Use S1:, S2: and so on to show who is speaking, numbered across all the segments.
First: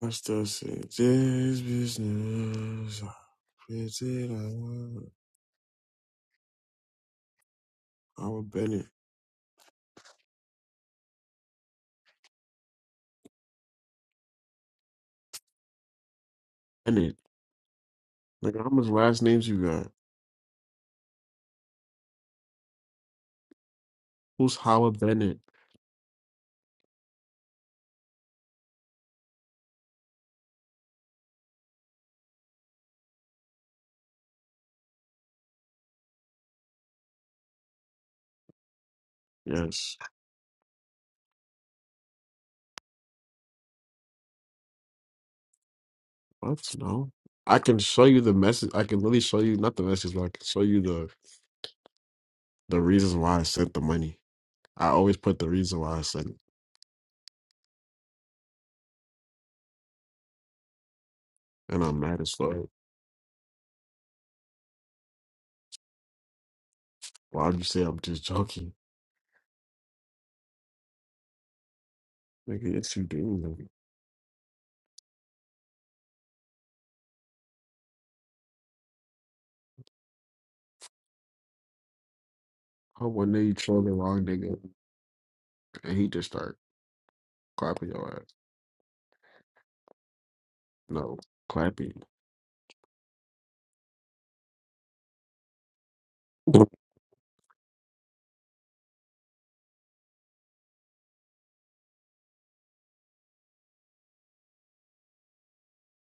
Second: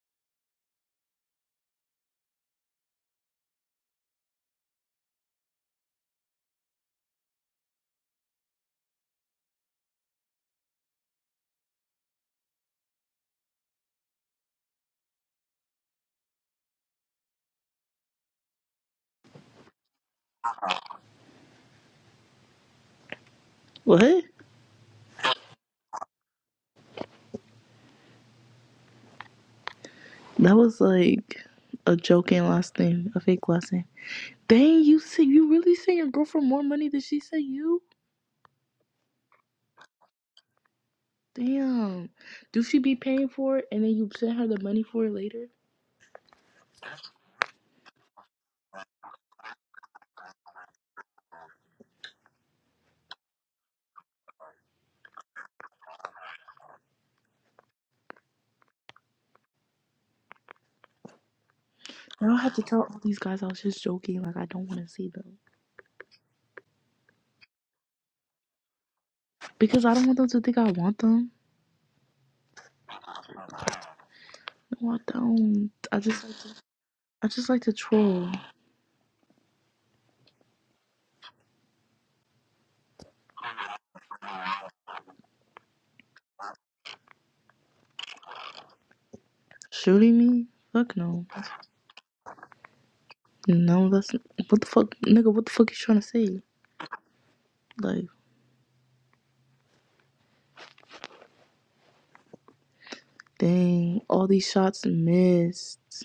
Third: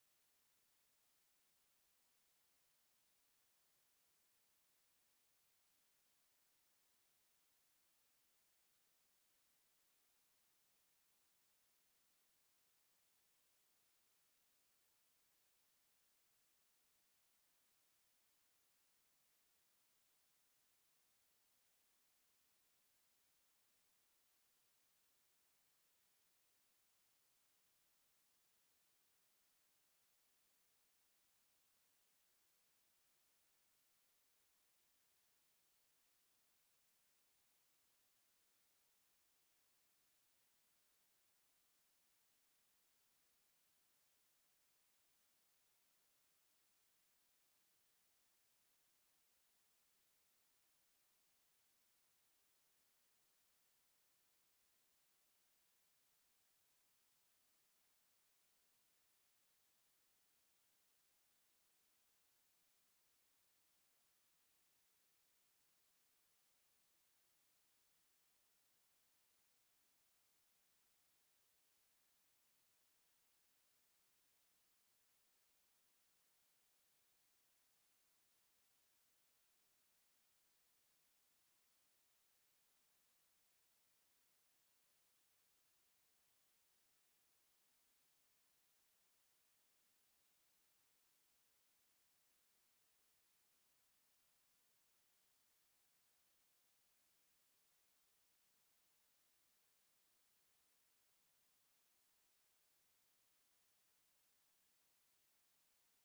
S1: Pastor said, this business, I created Howard Bennett. Bennett. Like, how much last names you got?
S2: What?
S1: Who's Howard Bennett?
S2: That was like a joking last name, a fake last name. Dang, you see, you really sent your girlfriend more money than she sent you?
S1: Yes.
S2: Damn. Do she be paying for it and then you send her the money for it later?
S1: What? No. I can show you the message. I can literally show you, not the message, but I can show you the, the reasons why I sent the money. I always put the reason why I sent it. And I'm mad
S2: I
S1: as
S2: don't have
S1: fuck.
S2: to tell all these guys I was just joking. Like, I don't want to see them.
S1: Why would you say I'm just joking?
S2: Because I don't want them to think I want them.
S1: Nigga, it's you doing, nigga.
S2: No, I don't. I just like to, I just like to troll.
S1: How one day you troll the wrong nigga and he just start clapping your ass?
S2: Shooting me? Fuck
S1: No,
S2: no.
S1: clapping.
S2: No, that's. What the fuck? Nigga, what the fuck you trying to say? Like, dang. All these shots missed.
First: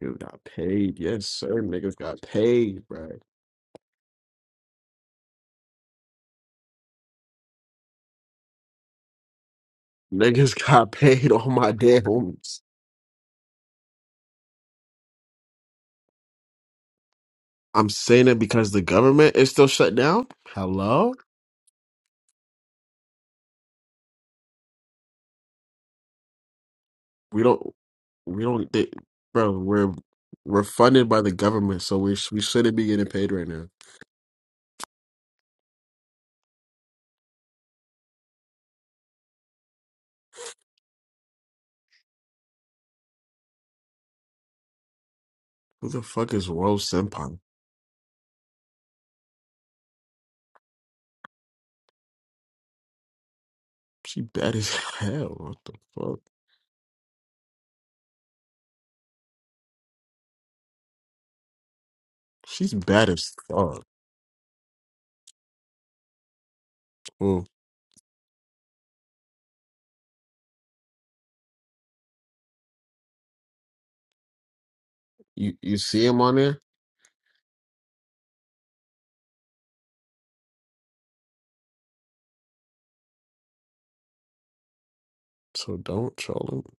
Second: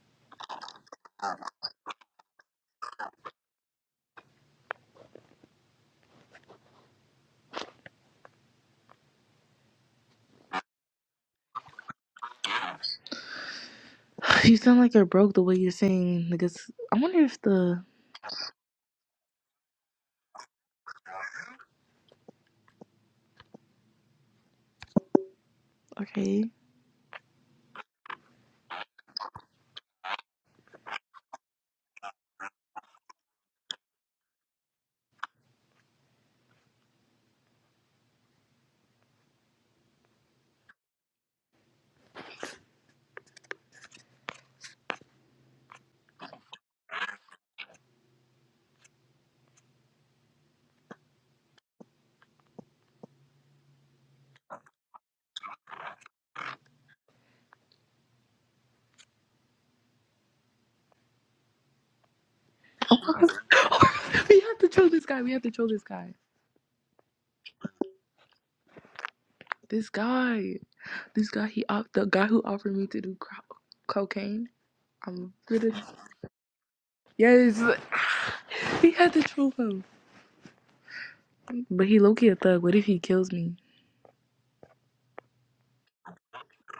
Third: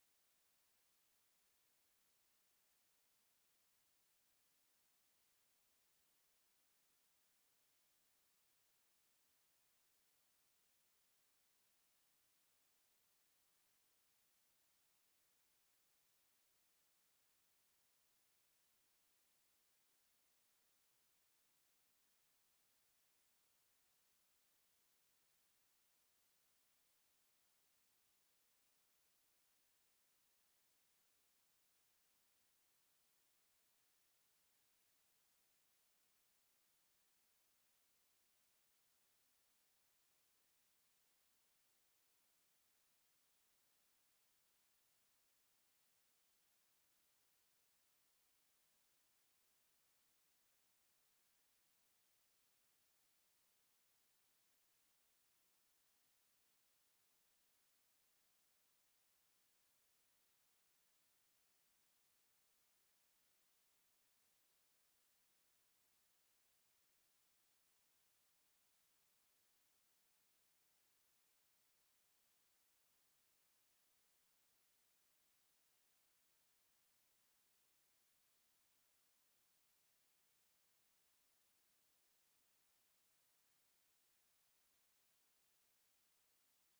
S1: Dude got paid. Yes, sir. Niggas got paid, bro. Niggas got paid on my damn. homies.
S2: You sound like you're broke the way you're saying niggas. I wonder if the
S1: I'm saying it because the government is still shut down. Hello?
S2: okay.
S1: We don't we don't they, bro, we're we're funded by the government, so we sh- we shouldn't be getting paid right now. Who the fuck is Rose Senpai? She bad as hell. What the fuck? She's bad as fuck.
S2: we have to troll this guy. We have to troll this guy.
S1: Mm.
S2: This guy. This guy. He op- the guy who offered me to do cro- cocaine. I'm
S1: You you
S2: gonna.
S1: see him on there?
S2: Yes, we had to troll him. But he low key a thug. What if he kills me?
S1: So don't troll him.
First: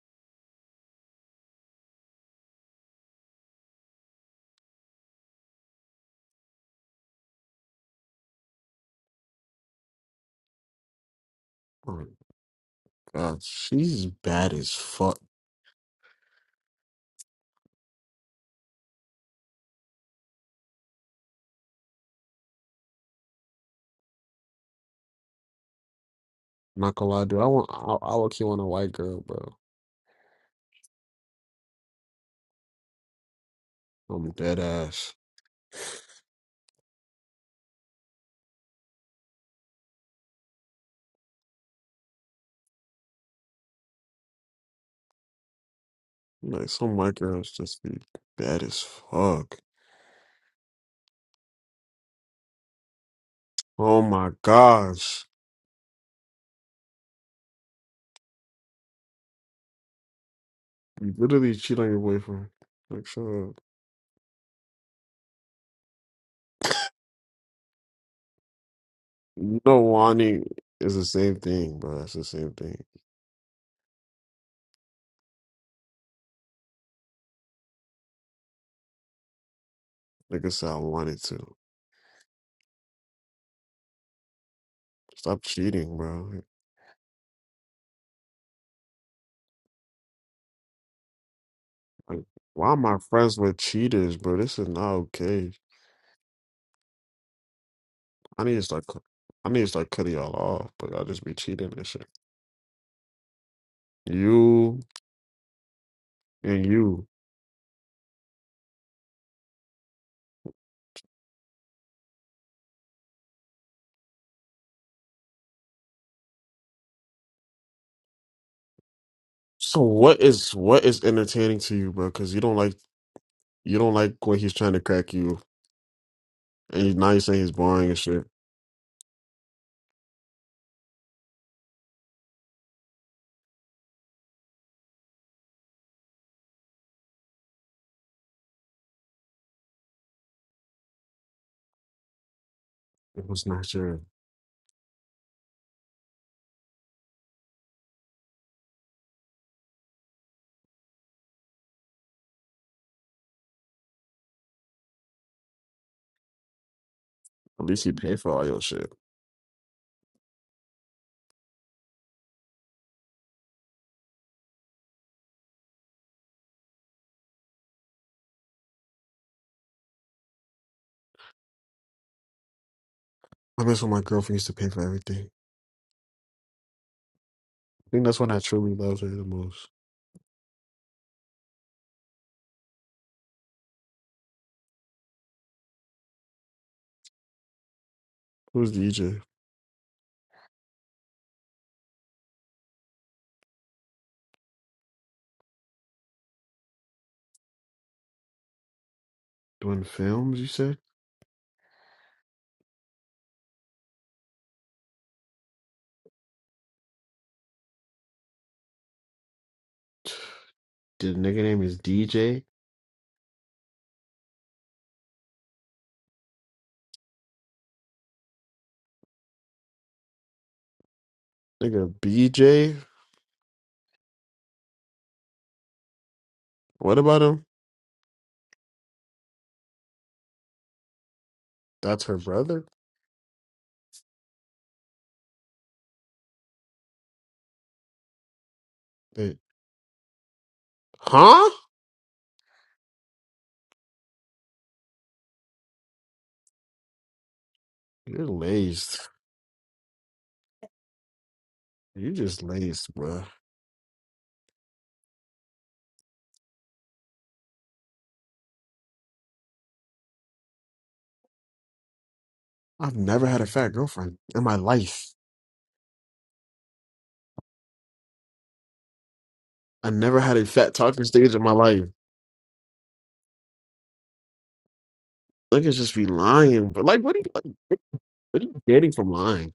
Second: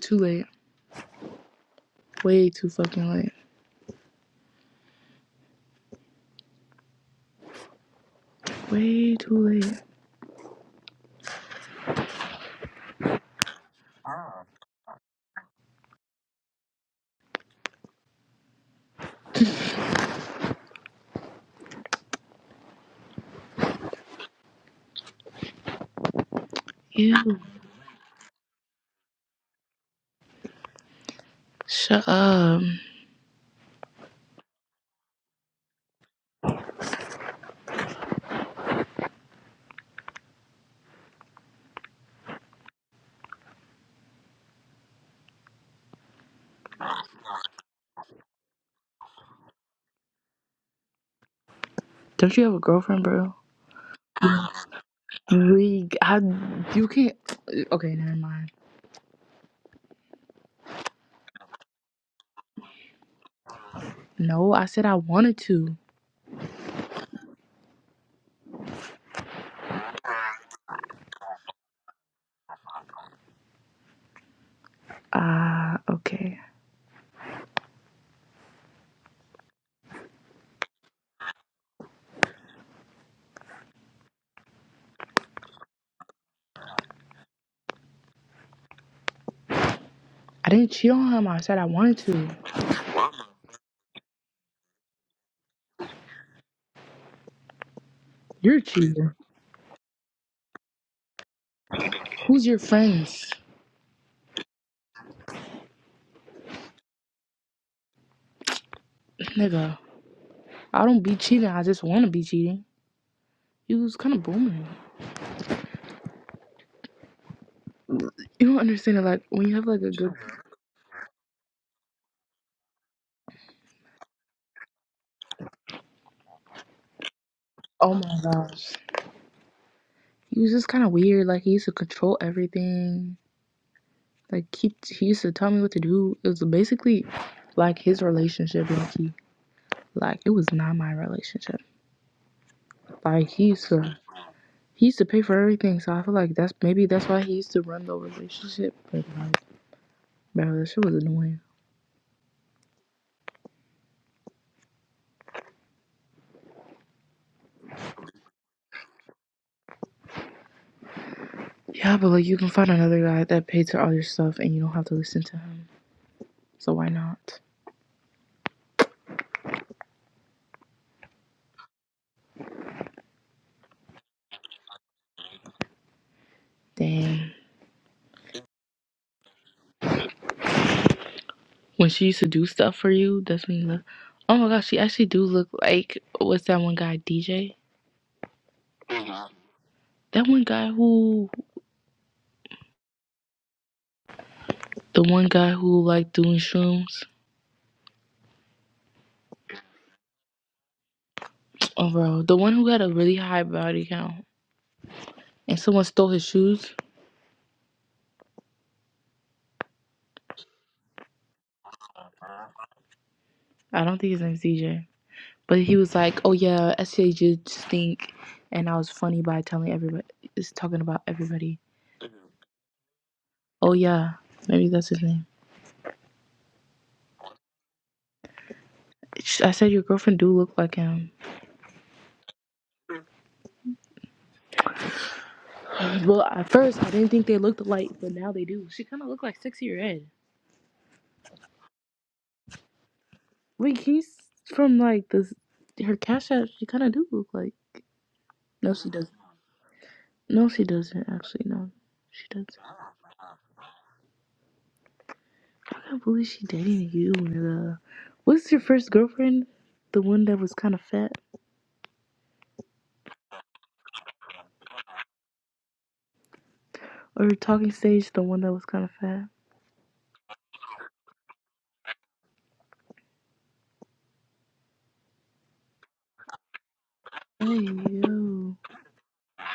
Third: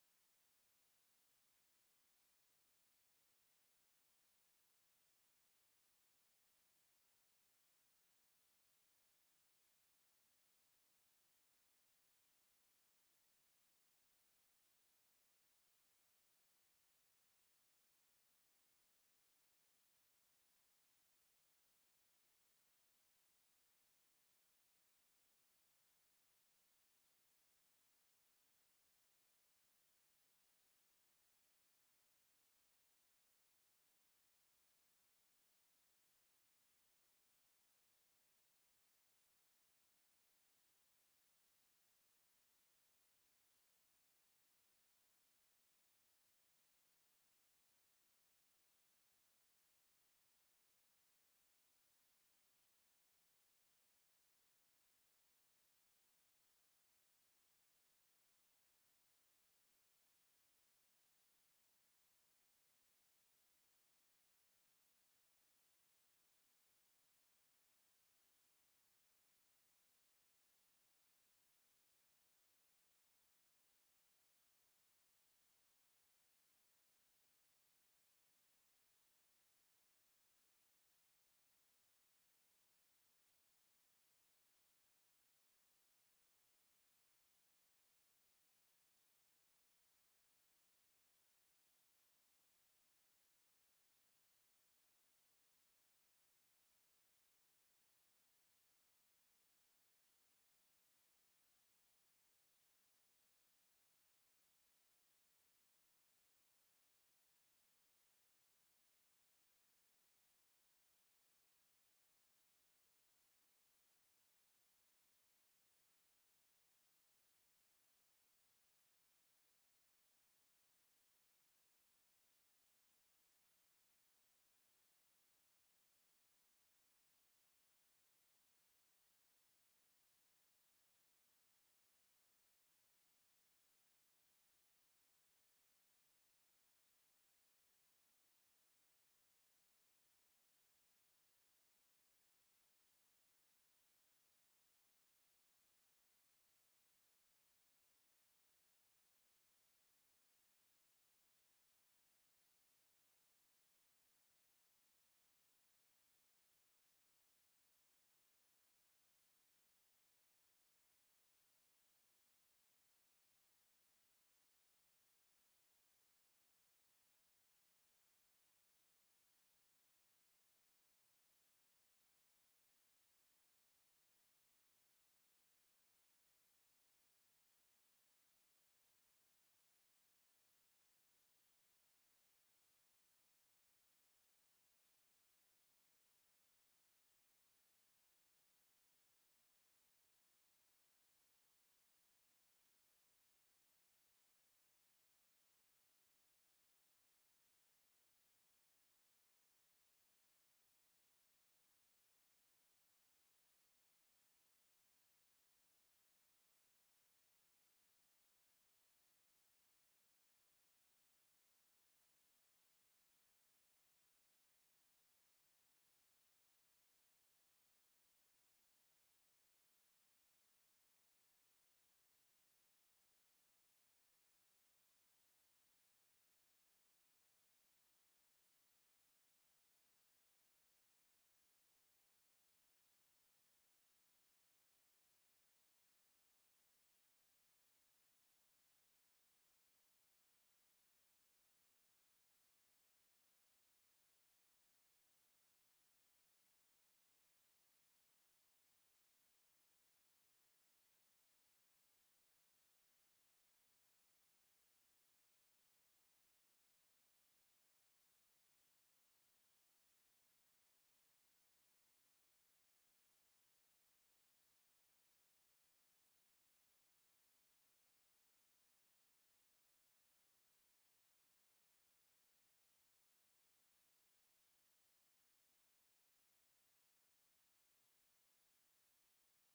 S2: Too late. Way too fucking late. Way too late.
S1: Oh my god, she's bad as fuck. Not gonna
S2: You
S1: lie, dude. I want. I, I would kill on a white girl, bro.
S2: shut up.
S1: I'm dead ass. Like some white girls just be bad as fuck.
S2: Don't you have a girlfriend, bro?
S1: Oh my gosh,
S2: We, I, you can't. Okay, never mind.
S1: you literally cheat on your boyfriend. Like so,
S2: No, I said I wanted to.
S1: you know, wanting is the same thing, bro. It's the same thing.
S2: Ah, uh, okay.
S1: Like I said, I wanted to stop cheating, bro.
S2: I didn't cheat on him. I said I wanted
S1: Like,
S2: to.
S1: why am I friends with cheaters, bro? This is not okay. I need
S2: You're a
S1: to start. cu-
S2: cheater.
S1: I need to start cutting y'all off, but y'all just be cheating and shit.
S2: Who's your friends?
S1: You and you.
S2: Nigga, I don't be cheating. I just want to be cheating. You was kind of booming. You don't understand it. Like, when you have,
S1: So
S2: like, a good.
S1: what is what is entertaining to you, bro? Because you don't like you don't like when he's trying to crack you, and you, now you're saying he's boring
S2: Oh
S1: and
S2: my
S1: shit.
S2: gosh. He was just kind of weird. Like, he used to control everything. Like, he, he used to tell me what to do. It was basically like his relationship, Loki. Like, it was not my relationship.
S1: It
S2: Like, he
S1: was not
S2: used to.
S1: sure.
S2: He used to pay for everything, so I feel like that's maybe that's why he used to run the relationship. But like, bro, that shit was annoying.
S1: At least he paid for all your shit.
S2: Yeah, but like you can find another guy that pays for all your stuff and you don't have to listen to him. So why not?
S1: I miss when my girlfriend used to pay for everything.
S2: Damn.
S1: I think that's when I truly loved her the most.
S2: When she used to do stuff for you, that's when you look. Oh my gosh, she actually do look like what's that one guy DJ?
S1: Who's DJ?
S2: That one guy who, the one guy who like doing shrooms.
S1: Doing films, you said?
S2: Oh bro, the one who had a really high body count and someone stole his shoes.
S1: The nigga name is DJ.
S2: I don't think his name's DJ. But he was like, "Oh yeah, SJ just stink," and I was funny by telling everybody, is talking about everybody.
S1: Nigga, BJ?
S2: Oh yeah, maybe that's his name.
S1: What about him?
S2: I said your girlfriend do look like him.
S1: That's her brother?
S2: Well, at first I didn't think they looked alike, but now they do. She kind of look
S1: Wait,
S2: like sexy red.
S1: huh?
S2: Wait, he's from like this. Her cash app. She kind of do look like.
S1: You're
S2: No, she
S1: laced.
S2: doesn't. No, she doesn't actually. No,
S1: You
S2: she
S1: just
S2: doesn't.
S1: laced, bruh.
S2: I can't believe she dating you, nigga. What's your first girlfriend? The one that was kind of fat.
S1: I've never had a fat girlfriend in my life.
S2: Or talking stage, the one that was kind of fat.
S1: I never had a fat talking stage in my life. Niggas just be lying, but like, what are you like?
S2: Hey
S1: What are
S2: yo, you
S1: you getting from lying?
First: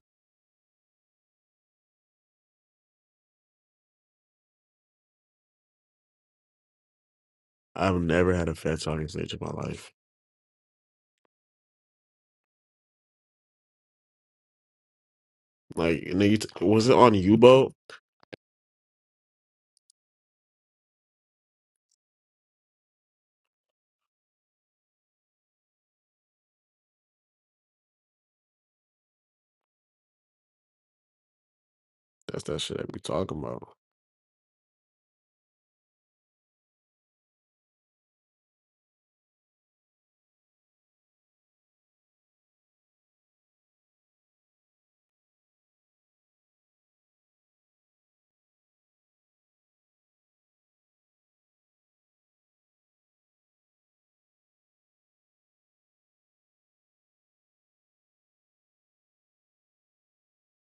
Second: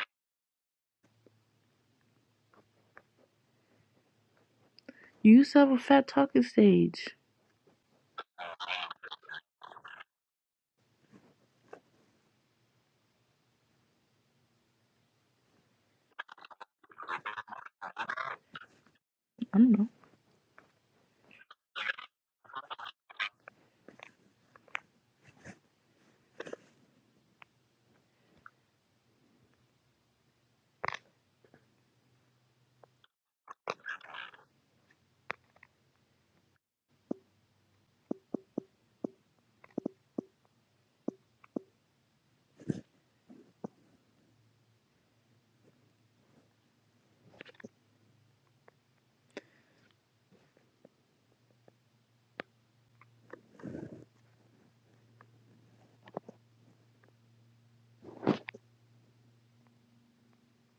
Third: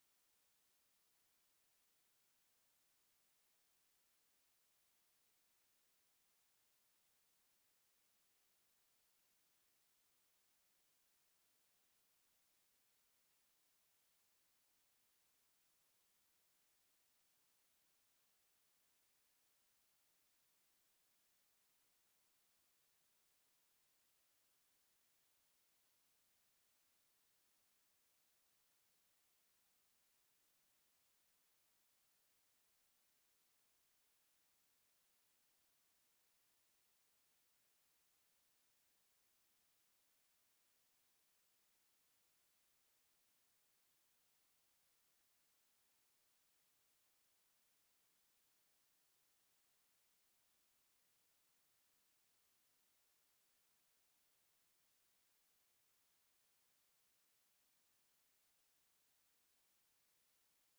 S2: used to have a fat talking stage.
S1: I've never had a fat talking stage in my life. Like, and then you t- was it on Yubo?
S2: I don't know.
S1: That's that shit I be talking about.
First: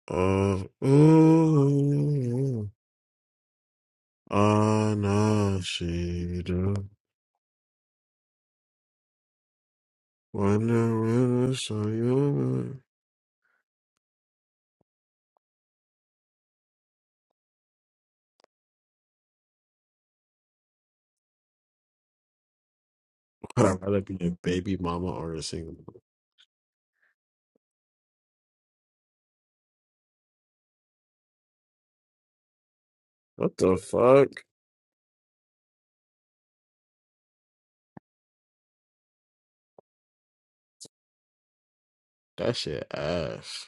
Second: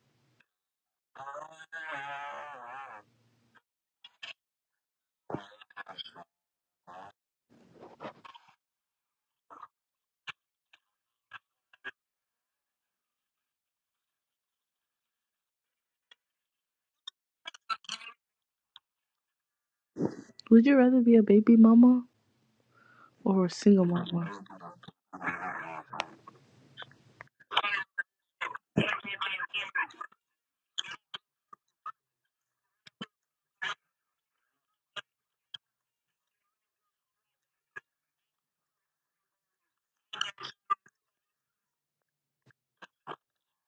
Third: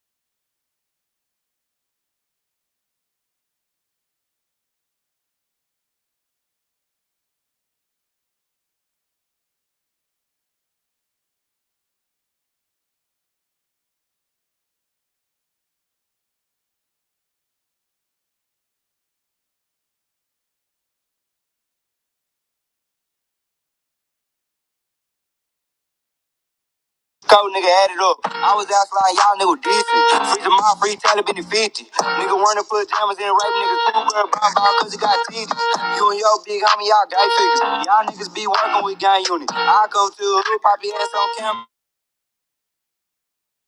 S1: Uh, ooh, uh, no, she do. Wonder when I saw you.
S2: Would you rather be a baby mama or a
S1: Would I
S2: single
S1: rather be
S2: mama?
S1: a baby mama or a single? mom?
S3: Cold nigga added up. I was outside, y'all nigga decent. Free to my free talent been the 50. Nigga wanna put jammers in rape,
S1: What the
S3: nigga cool girl
S1: fuck?
S3: bomb bomb cause he got teeth. You and your big homie, y'all gay figures. Y'all niggas be working with gang units. I come to a hood, pop your ass on camera.
S1: That shit ass.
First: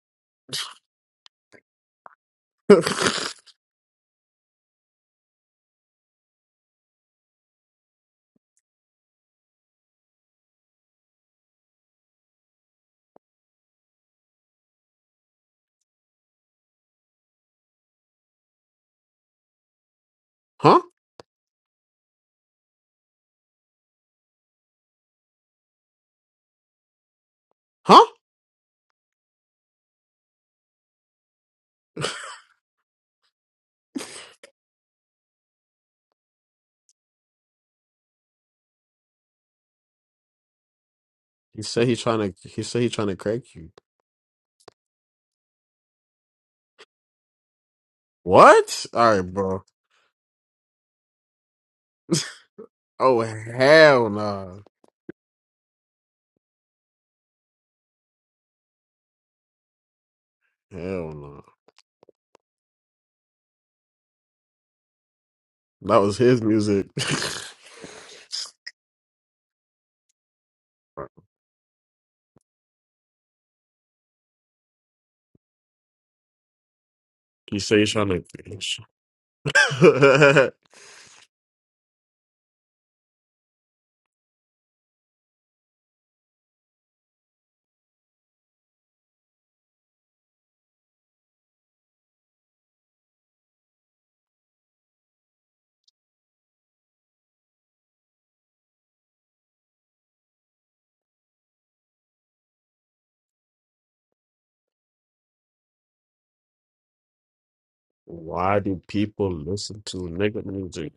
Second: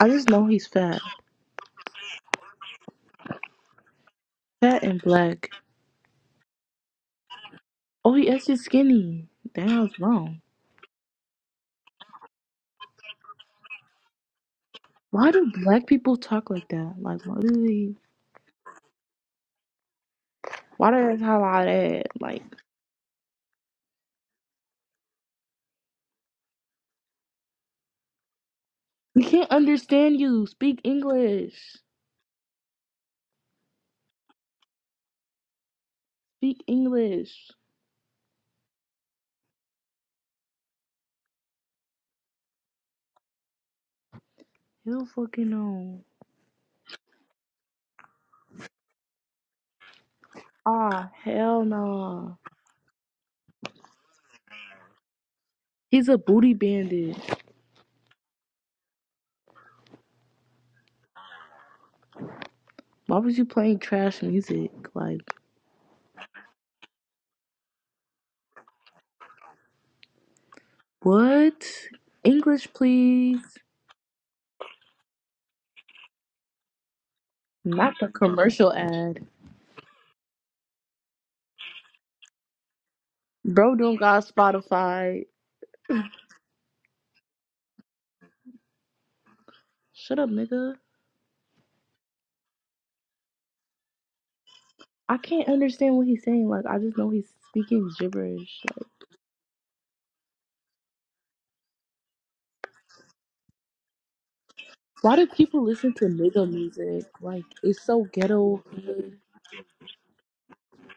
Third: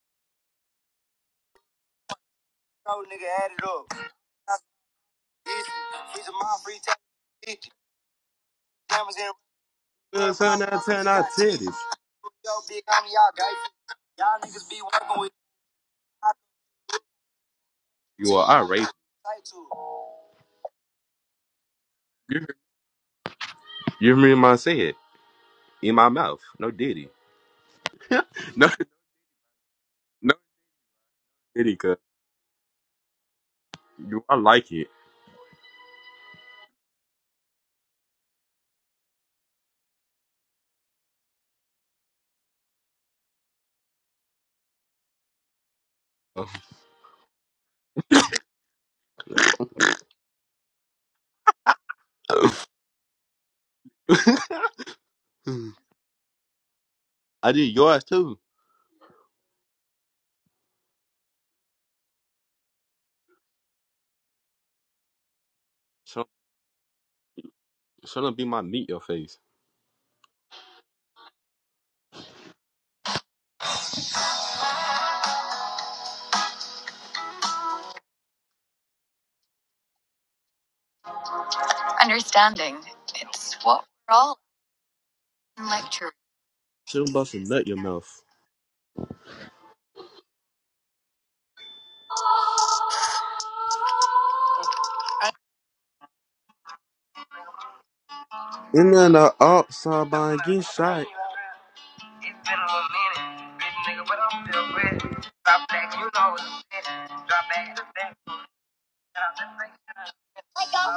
S2: I just know he's fat,
S3: Cold nigga added up. I was
S2: fat and black.
S3: decent. Free to my free talent been the 50.
S2: Oh, he actually
S3: Jammers
S2: skinny.
S3: in rape,
S2: Damn, I was
S3: nigga
S2: wrong.
S3: Turn bomb out, bomb cause turn he out titties. You and your big homie, y'all gay figures. Y'all niggas be working
S2: Why
S3: with.
S2: do black people talk like that? Like, why do they?
S3: You are a hood, irate. pop your ass on camera.
S1: huh?
S2: Why do they talk like that? Like,
S3: You remember said in my mouth, no diddy.
S1: Huh?
S2: we can't understand you. Speak English.
S3: Kitty, cause you, I like it.
S2: Speak English.
S1: He said he trying to. He said he trying to crack you.
S2: Hell fucking no.
S1: What? All right, bro.
S2: Ah, hell no.
S1: Oh hell nah.
S2: He's a booty bandit.
S1: Hell nah.
S2: Why was you playing trash music? Like,
S1: That was
S3: Shut,
S1: his music.
S3: shut up, be my meat your face.
S2: what? English, please.
S1: he said he
S2: Not the
S1: trying
S2: commercial ad.
S1: to.
S2: Bro don't got Spotify.
S3: Shut up, bust a nut your mouth.
S2: Shut up, nigga. I can't understand what he's saying. Like, I just know he's speaking gibberish. Like,
S3: And then the up side by and get shot. It's been a little minute, bitch nigga, but I'm still ready.
S2: why do people
S3: Drop
S2: listen
S3: back, you
S2: to
S3: know it's
S2: nigga
S3: a bitch.
S2: music?
S3: Drop
S2: Like,
S3: back,
S2: it's
S3: drop
S2: so
S3: back,
S1: why
S2: ghetto.
S1: do people listen to nigga music?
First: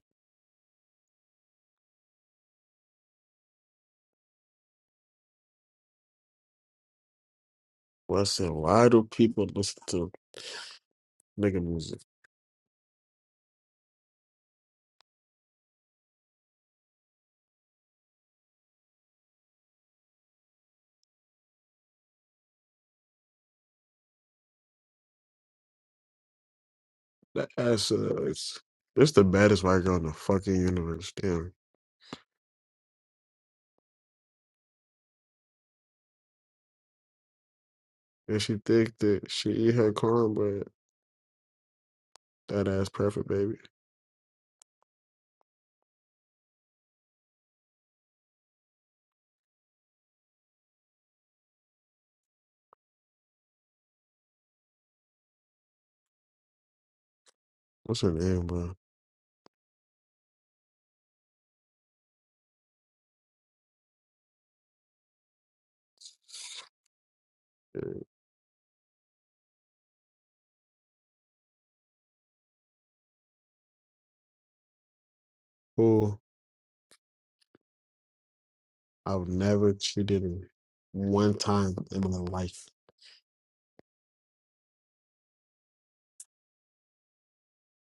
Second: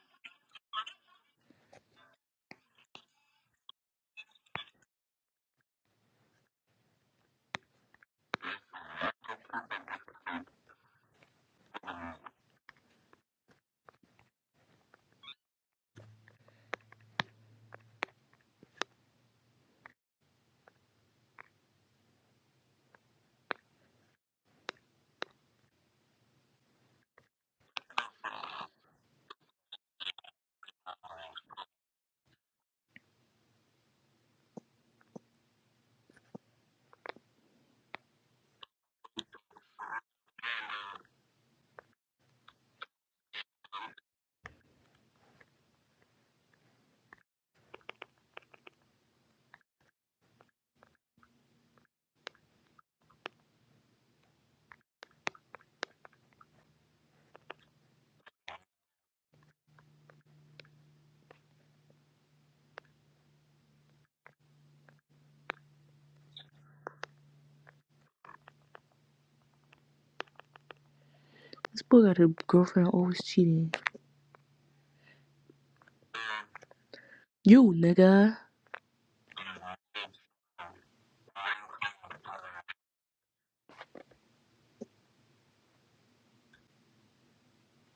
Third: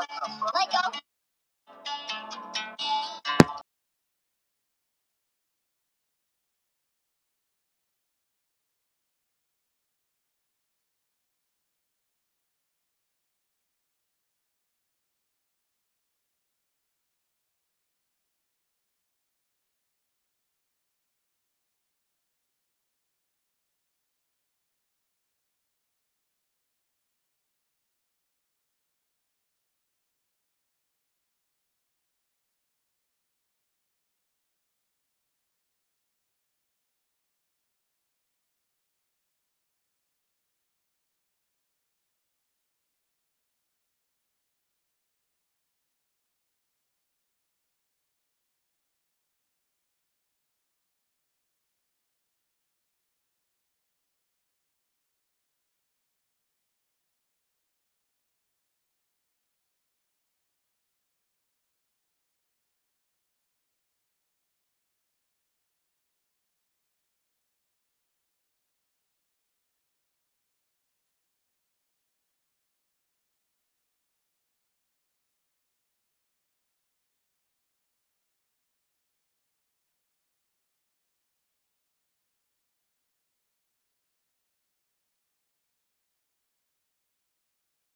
S1: Listen, why do people listen to nigga music? That ass. Uh, it's this the baddest white girl in the fucking universe. Damn. And she think that she eat her corn, but that ass perfect, baby. What's her name, bro?
S2: This boy got a girlfriend always cheating.
S1: who
S2: You, nigga.
S1: I've never cheated on one time in my life.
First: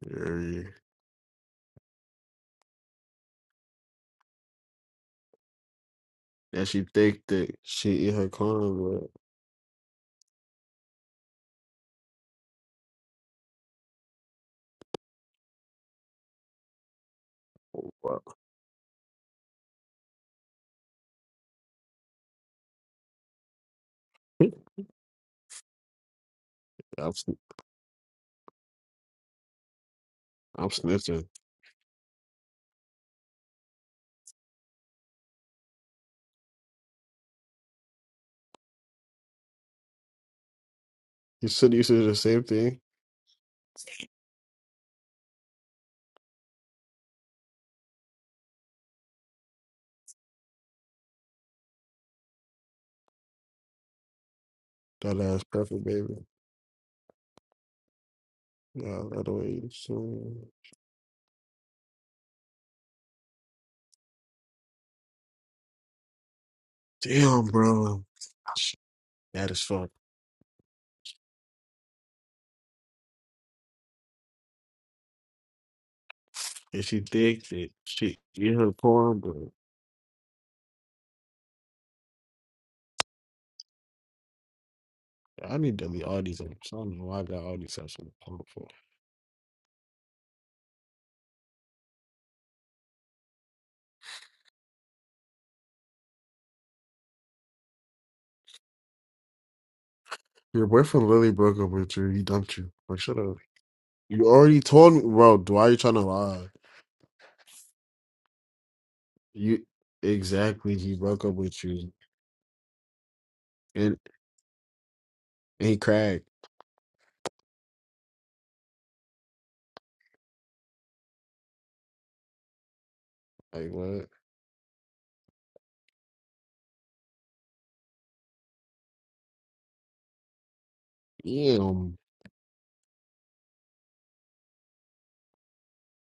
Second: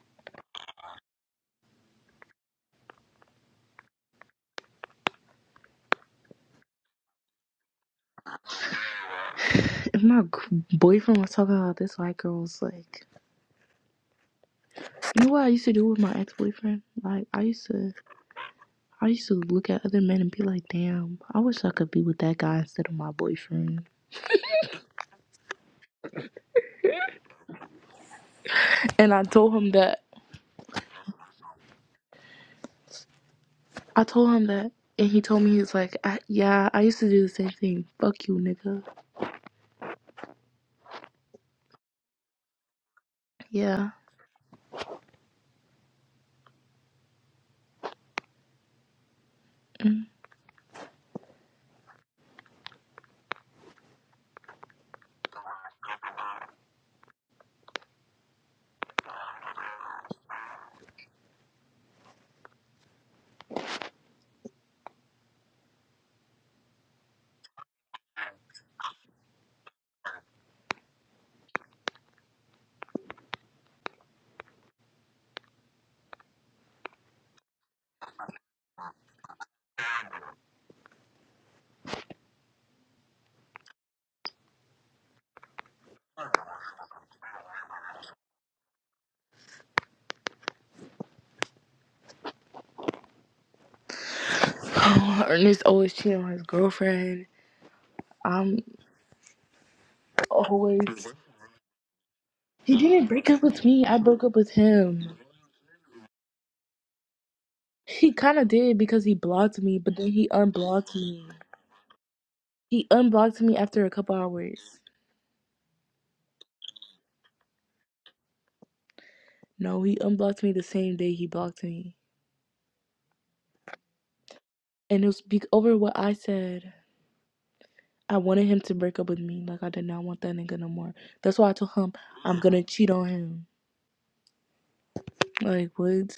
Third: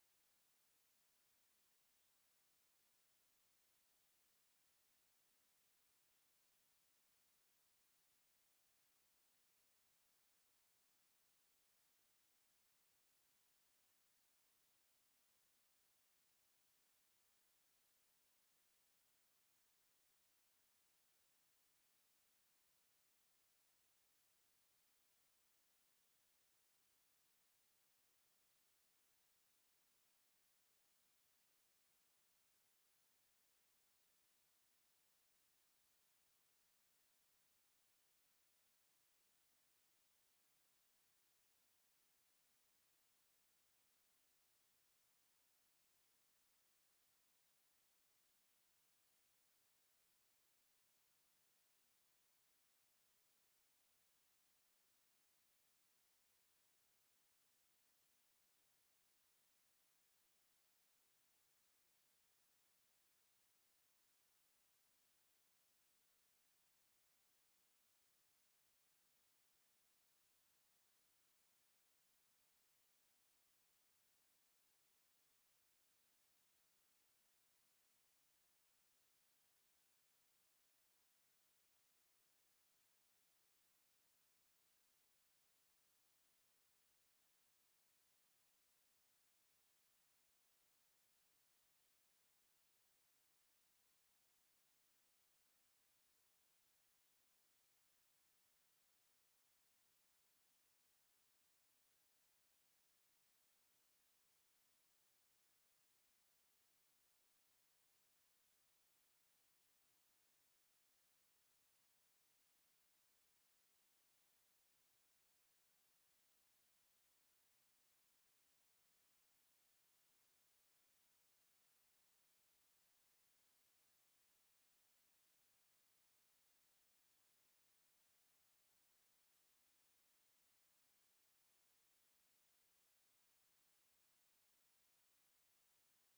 S1: Yeah. And she think that she eat her corn,
S2: If my g- boyfriend was talking about this white girl was like, you know what I used to do with my ex boyfriend? Like, I used to.
S1: but
S2: I used to look at other men and be like, damn, I wish I could be with that guy instead of my boyfriend.
S1: well, I'm, sn-
S2: And I told him that.
S1: I'm snitching.
S2: I told him that. And he told me, he's like, I, yeah, I used to do the same thing. Fuck you, nigga.
S1: You said you said the same thing.
S2: Yeah.
S1: That ass perfect, baby. Yeah, that way. So, yeah. damn, bro. That is fuck. And she think that she eat her corn, but I need to delete all these apps. I don't know why I got all these apps on the phone for.
S2: Ernest always cheating on his girlfriend. I'm
S1: Your boyfriend
S2: always.
S1: literally broke up with you. He dumped you.
S2: He
S1: Like,
S2: didn't
S1: shut
S2: break
S1: up.
S2: up with me. I broke
S1: You
S2: up with
S1: already told me,
S2: him.
S1: bro. Why are you trying to lie?
S2: He kind of did because he blocked
S1: You
S2: me, but then he
S1: exactly.
S2: unblocked
S1: He
S2: me.
S1: broke up with you,
S2: He unblocked me after a
S1: and,
S2: couple hours.
S1: and he cracked.
S2: No, he unblocked me the same day he blocked me.
S1: Like what?
S2: and it was be- over what I said. I wanted him to break up with me. Like I did not want that nigga no more. That's why I told him
S1: Damn,
S2: I'm gonna cheat on him. Like what?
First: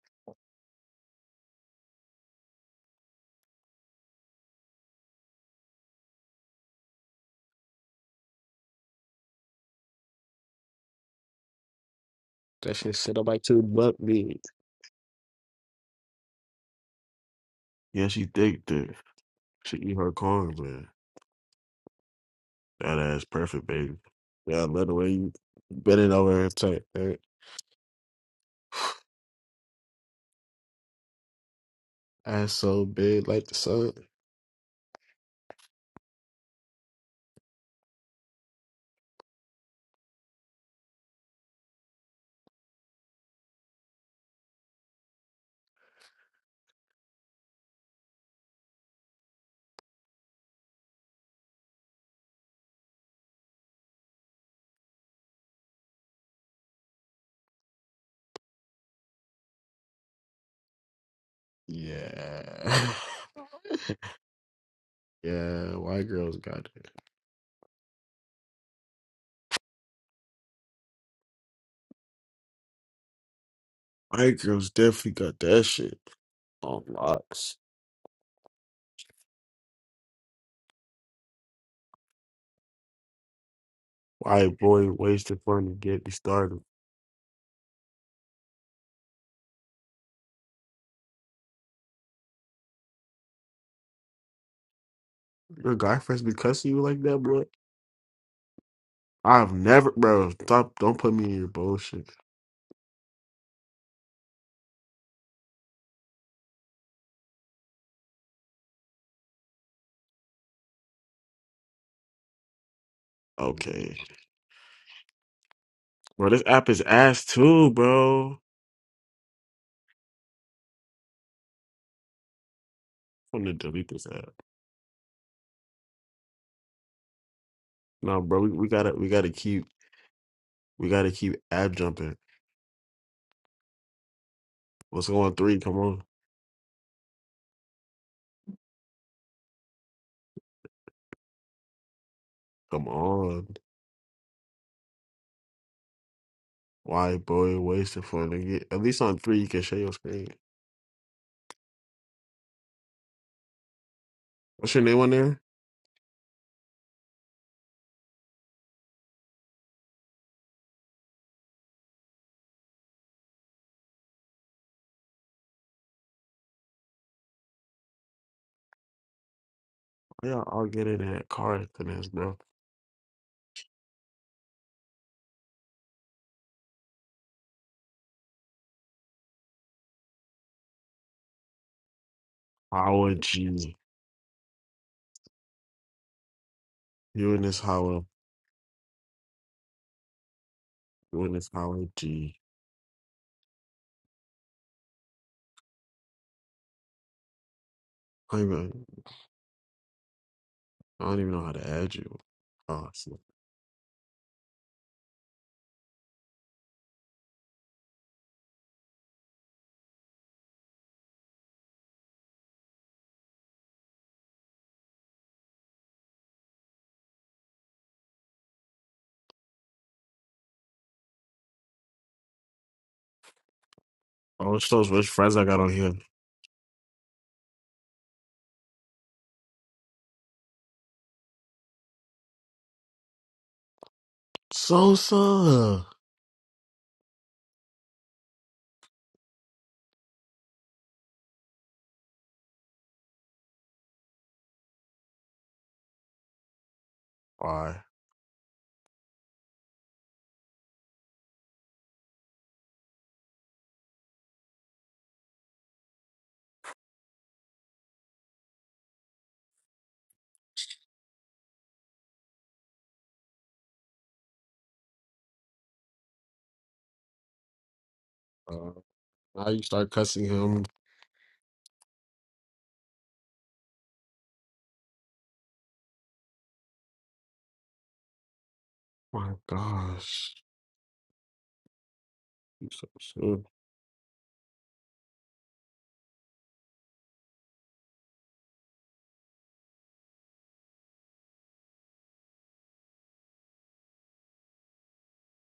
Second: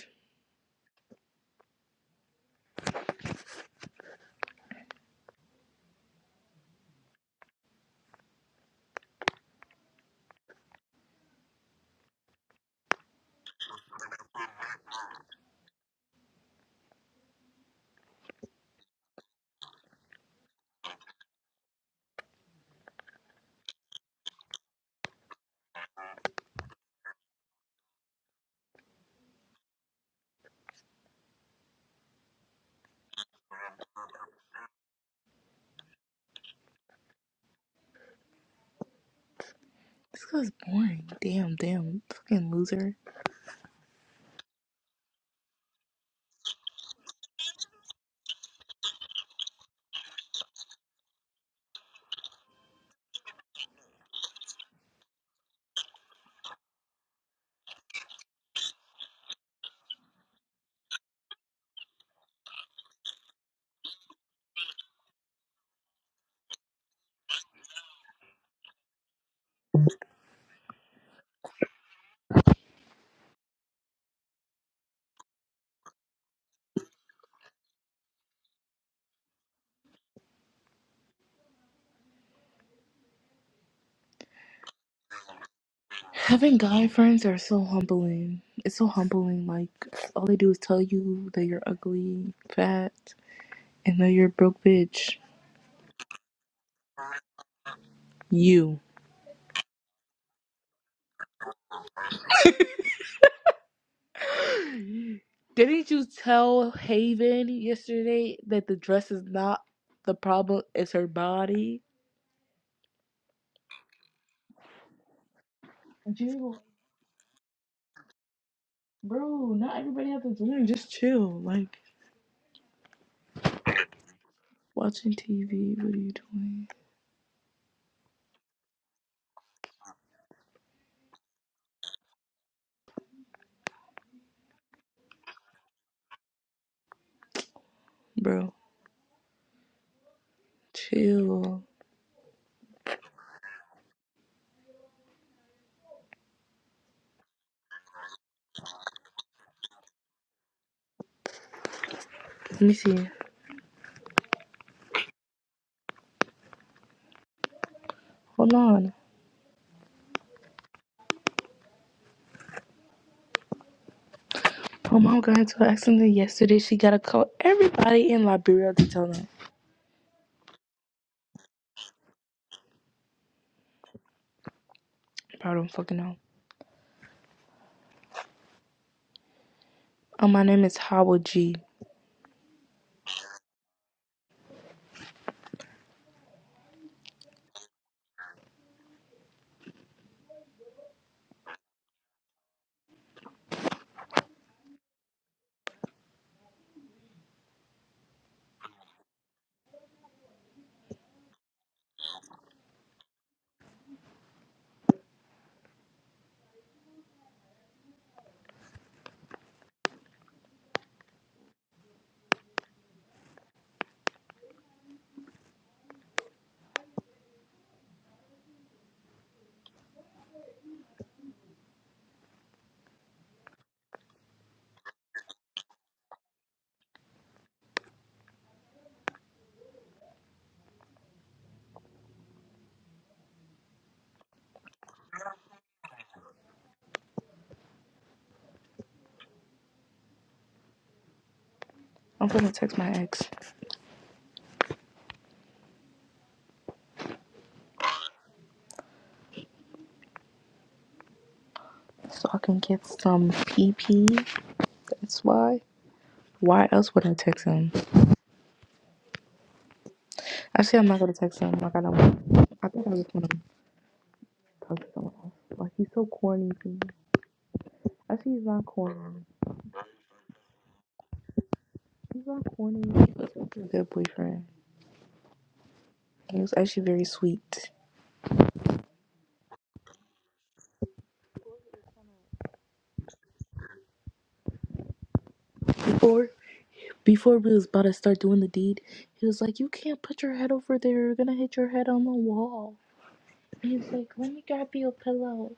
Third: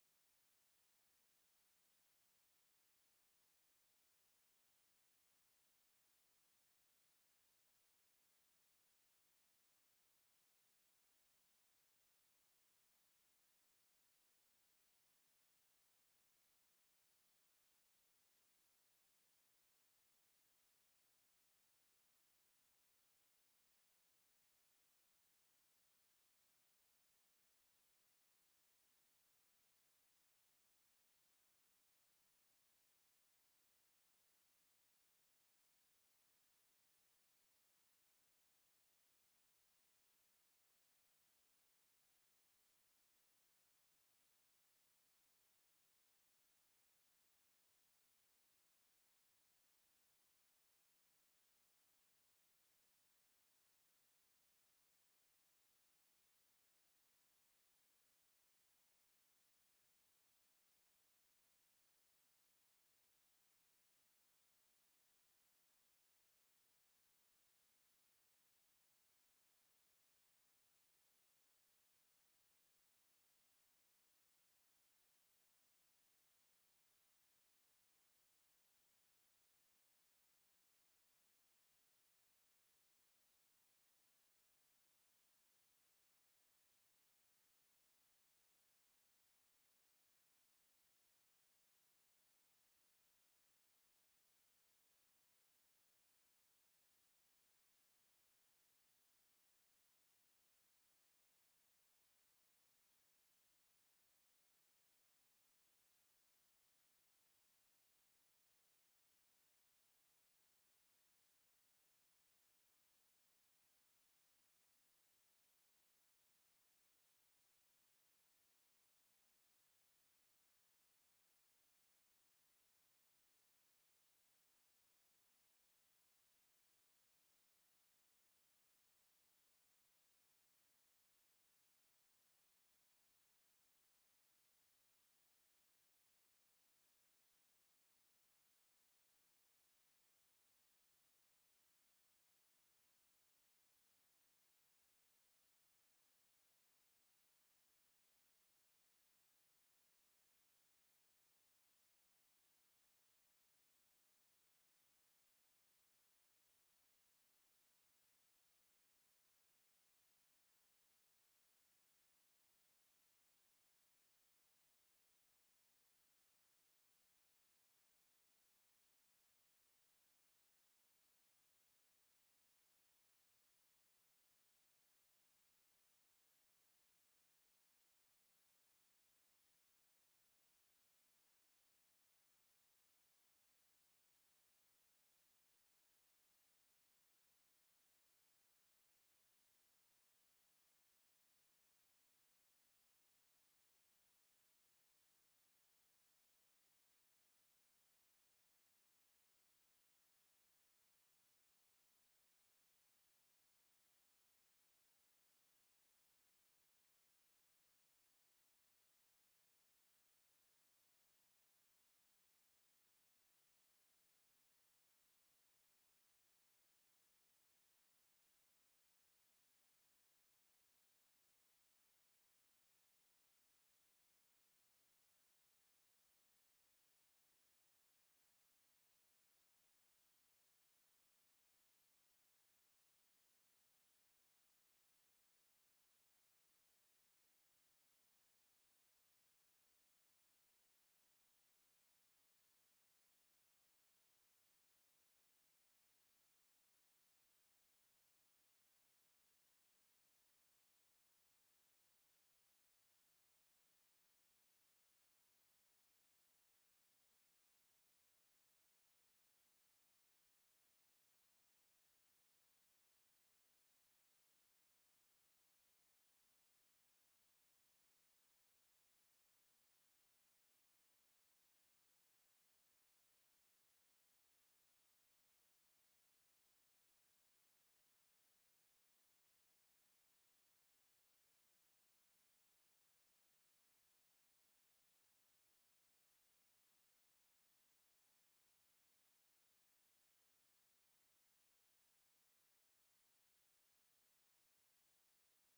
S1: that shit set up like two buck big. Yeah, she thick, dude. She eat her corn, man. That ass perfect, baby. Yeah, I love the way you bend it over her tight. That ass so big, like the sun.
S2: This guy's boring. Damn, damn, fucking loser.
S1: Yeah, yeah. White girls got it. White girls definitely got that shit on locks. I boy wasted fun to get me
S2: Having
S1: started.
S2: guy friends are so humbling. It's so humbling. Like all they do is tell you that you're ugly, fat, and that you're a broke bitch.
S1: Your guy friends be cussing you like that, bro.
S2: You.
S1: I've never, bro. Stop! Don't put me in your bullshit.
S2: Didn't you tell Haven yesterday that the dress is not the problem? It's her body.
S1: Okay, bro. This
S2: Jill,
S1: app is ass too, bro.
S2: bro, not everybody has to learn. Just chill. Like
S1: I'm gonna delete this app.
S2: watching TV. What are you doing,
S1: No, bro. We, we gotta we gotta keep we gotta keep app jumping. What's going on three? Come on,
S2: bro? Chill.
S1: come on. Why boy wasted fun to get? At least on three you can share your screen.
S2: Let me see.
S1: What's your name on there?
S2: Hold on. My mom got into an accident yesterday. She gotta call everybody in Liberia to tell them.
S1: Yeah, I'll get in that car after this, bro.
S2: Bro, I don't fucking know. Uh, my name is Howard G.
S1: Howard G. You in this Howard. You in this Howard G. I don't even, I don't even know how to add you. Oh, it's oh, it's those rich friends I got on here. Sosa.
S2: I'm gonna text my ex
S1: Why?
S2: so I can get some PP. That's why. Why else would I text him? Actually, I'm not gonna text him. Like I don't. I think I just wanna talk to someone else. Like he's so corny. to me. I see he's not
S1: Uh,
S2: corny.
S1: now you start cussing him.
S2: He's not corny. He's a good boyfriend. He was actually very sweet.
S1: My gosh. You so soon.
S2: Before before we was about to start doing the deed, he was like, You can't put your head over there, you're gonna hit your head on the wall. He's like, Let me grab you a pillow